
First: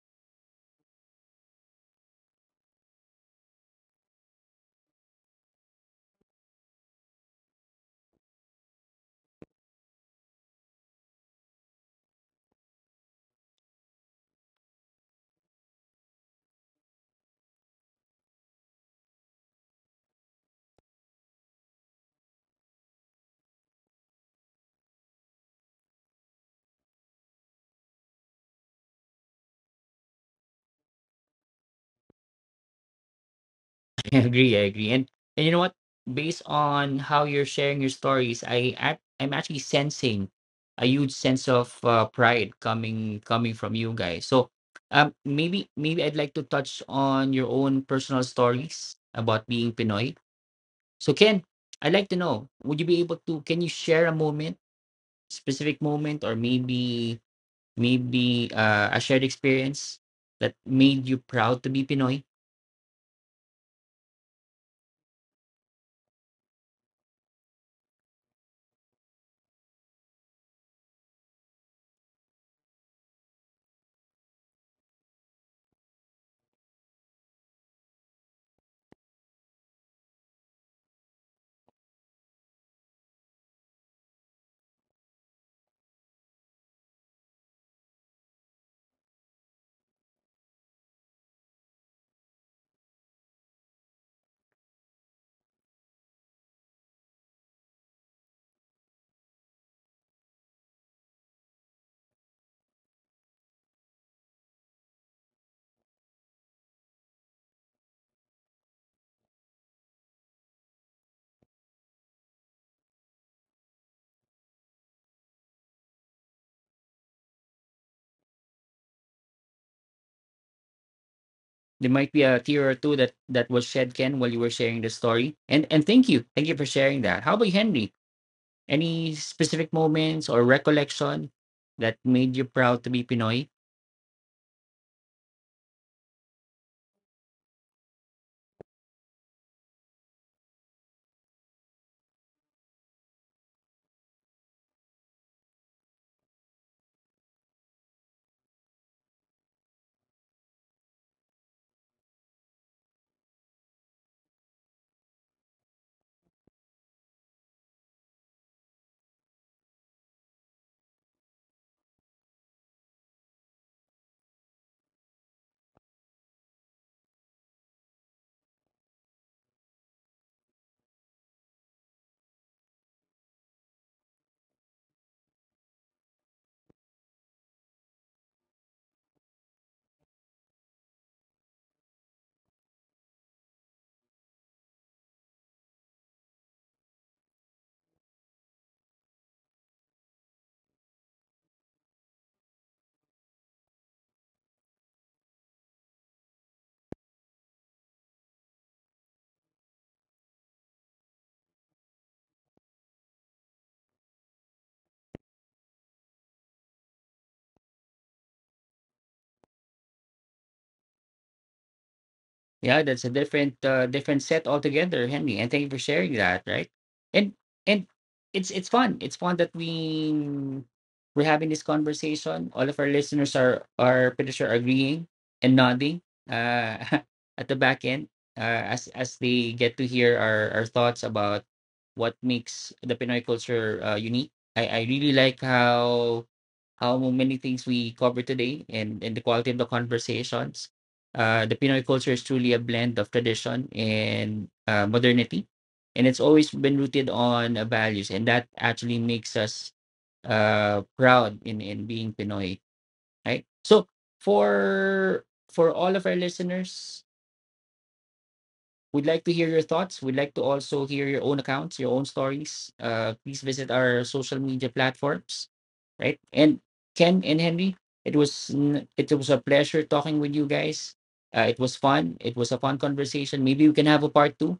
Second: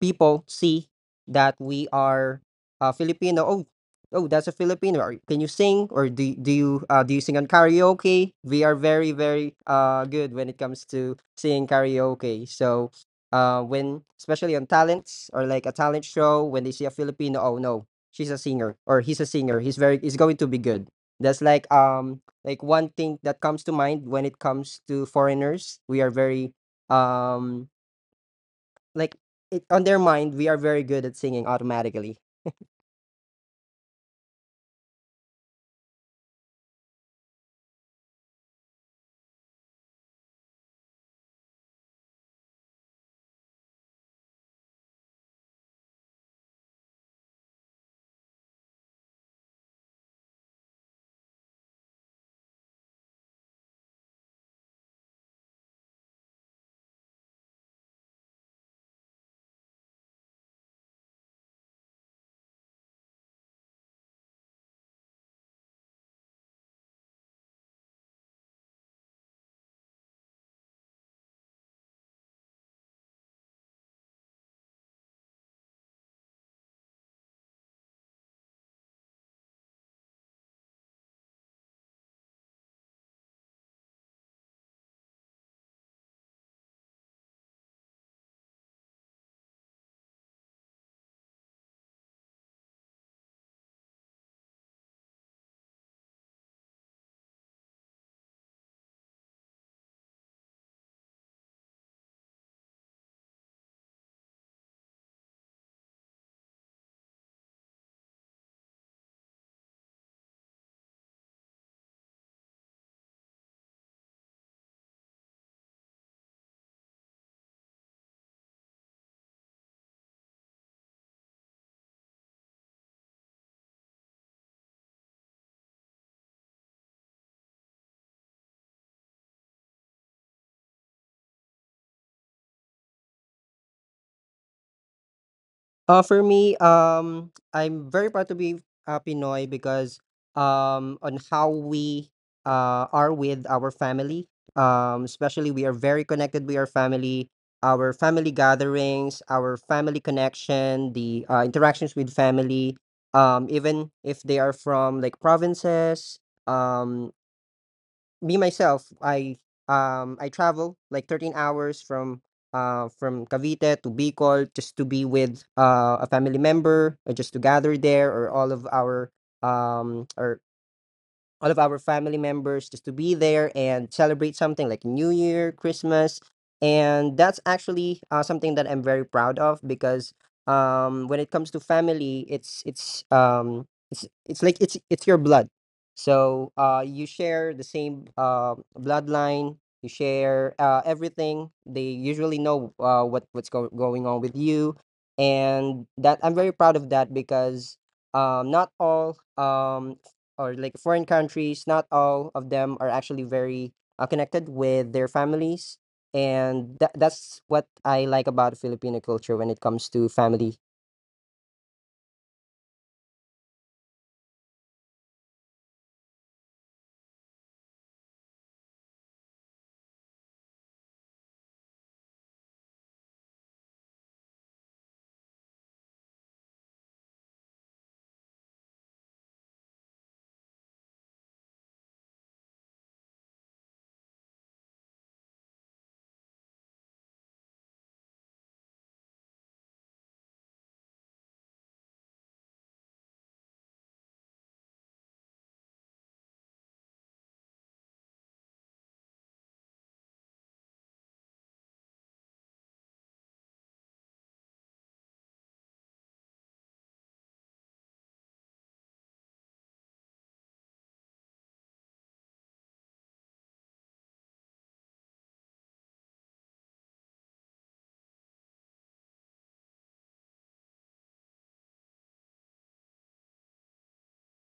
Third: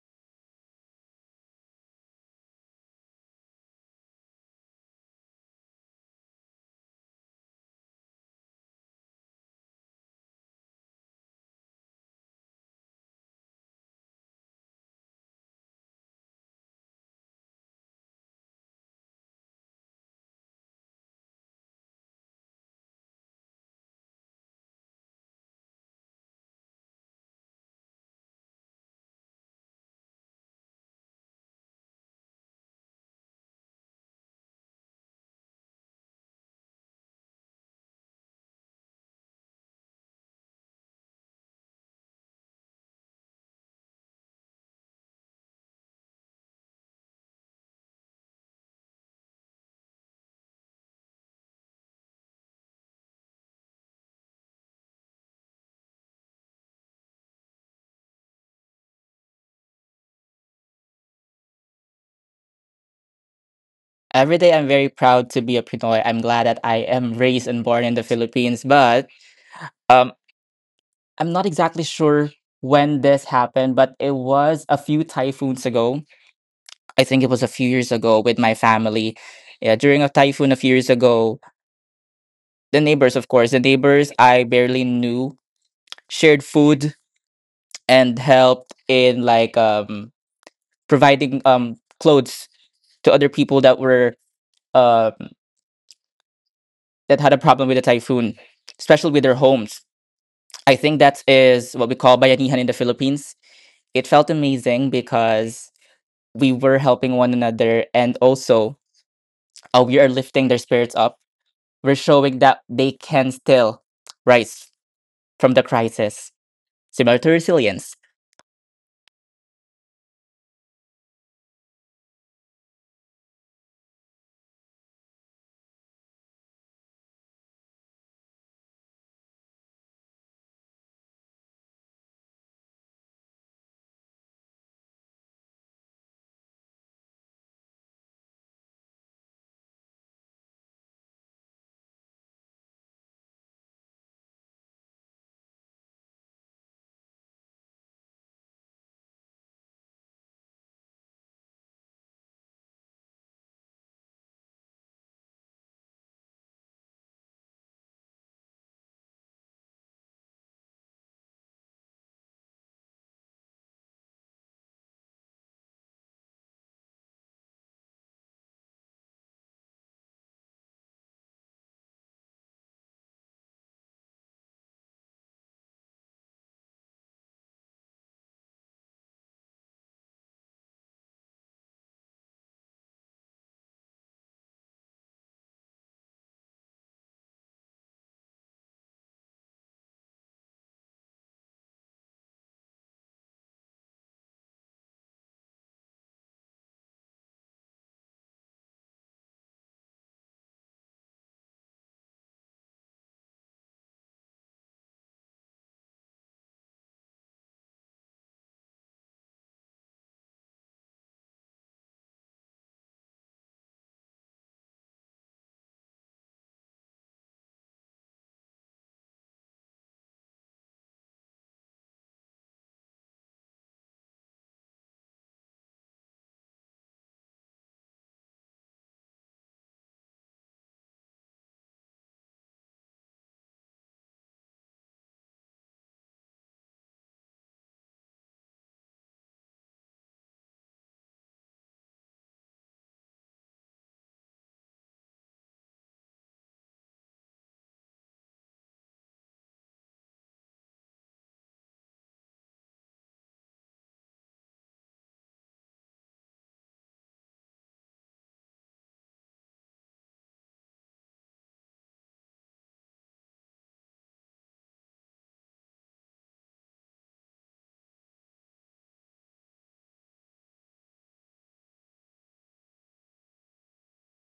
[SPEAKER 3] people see that we are Filipino. Oh, oh, that's a Filipino. Are- Can you sing or do you sing on karaoke? We are very good when it comes to singing karaoke. So when, especially on talents or like a talent show, when they see a Filipino, oh no, she's a singer or he's a singer. He's going to be good. That's like one thing that comes to mind when it comes to foreigners. We are very um like on their mind we are very good at singing automatically.
[SPEAKER 1] I agree, I agree. And you know what? Based on how you're sharing your stories, I'm actually sensing a huge sense of pride coming from you guys. So maybe I'd like to touch on your own personal stories about being Pinoy. So Ken, I'd like to know, would you be able to can you share a moment, specific moment or maybe a shared experience that made you proud to be Pinoy?
[SPEAKER 2] Every day I'm very proud to be a Pinoy. I'm glad that I am raised and born in the Philippines, but um, I'm not exactly sure when this happened, but it was a few typhoons ago. I think it was a few years ago with my family. Yeah, during a typhoon a few years ago, the neighbors, of course, the neighbors I barely knew, shared food and helped in, like, providing clothes to other people that were, um that had a problem with the typhoon, especially with their homes. I think that is what we call bayanihan in the Philippines. It felt amazing because we were helping one another, and also, we are lifting their spirits up. We're showing that they can still rise from the crisis, similar to resilience.
[SPEAKER 1] There might be a tear or two that was shed, Ken, while you were sharing the story. And thank you, thank you for sharing that. How about you, Henry? Any specific moments or recollection that made you proud to be pinoy?
[SPEAKER 3] For me, I'm very proud to be Pinoy because on how we are with our family, especially we are very connected with our family, our family gatherings, our family connection, the interactions with family, even if they are from like provinces. Um me myself, I travel like 13 hours from Cavite to Bicol just to be with a family member or just to gather there, or all of our or all of our family members just to be there and celebrate something like New Year, Christmas. And that's actually something that I'm very proud of because when it comes to family, it's like it's your blood. So you share the same bloodline. You share everything. They usually know what's going on with you, and that I'm very proud of that because not all or like foreign countries, not all of them are actually very connected with their families. And that, that's what I like about Filipino culture when it comes to family.
[SPEAKER 1] Yeah, that's a different different set altogether, Henry. And thank you for sharing that, right? And and it's fun. It's fun that we're having this conversation. All of our listeners are pretty sure agreeing and nodding, uh at the back end, as they get to hear our thoughts about what makes the Pinoy culture unique. I really like how many things we covered today, and the quality of the conversations. The Pinoy culture is truly a blend of tradition and modernity, and it's always been rooted on values, and that actually makes us proud in being Pinoy, right? So for for all of our listeners, we'd like to hear your thoughts. We'd like to also hear your own accounts, your own stories. Please visit our social media platforms, right? And Ken and Henry, it was it was a pleasure talking with you guys. It was fun. It was a fun conversation. Maybe we can have a part two,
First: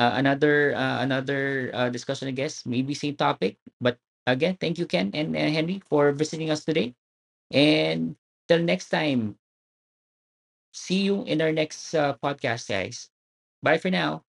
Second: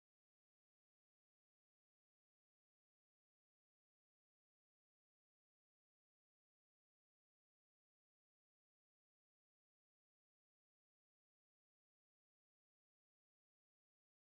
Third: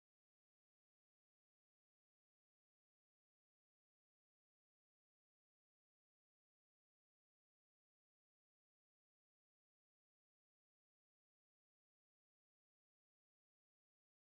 [SPEAKER 1] another discussion, I guess. Maybe same topic, but again, thank you, Ken and Henry, for visiting us today. And till next time, see you in our next podcast, guys. Bye for now.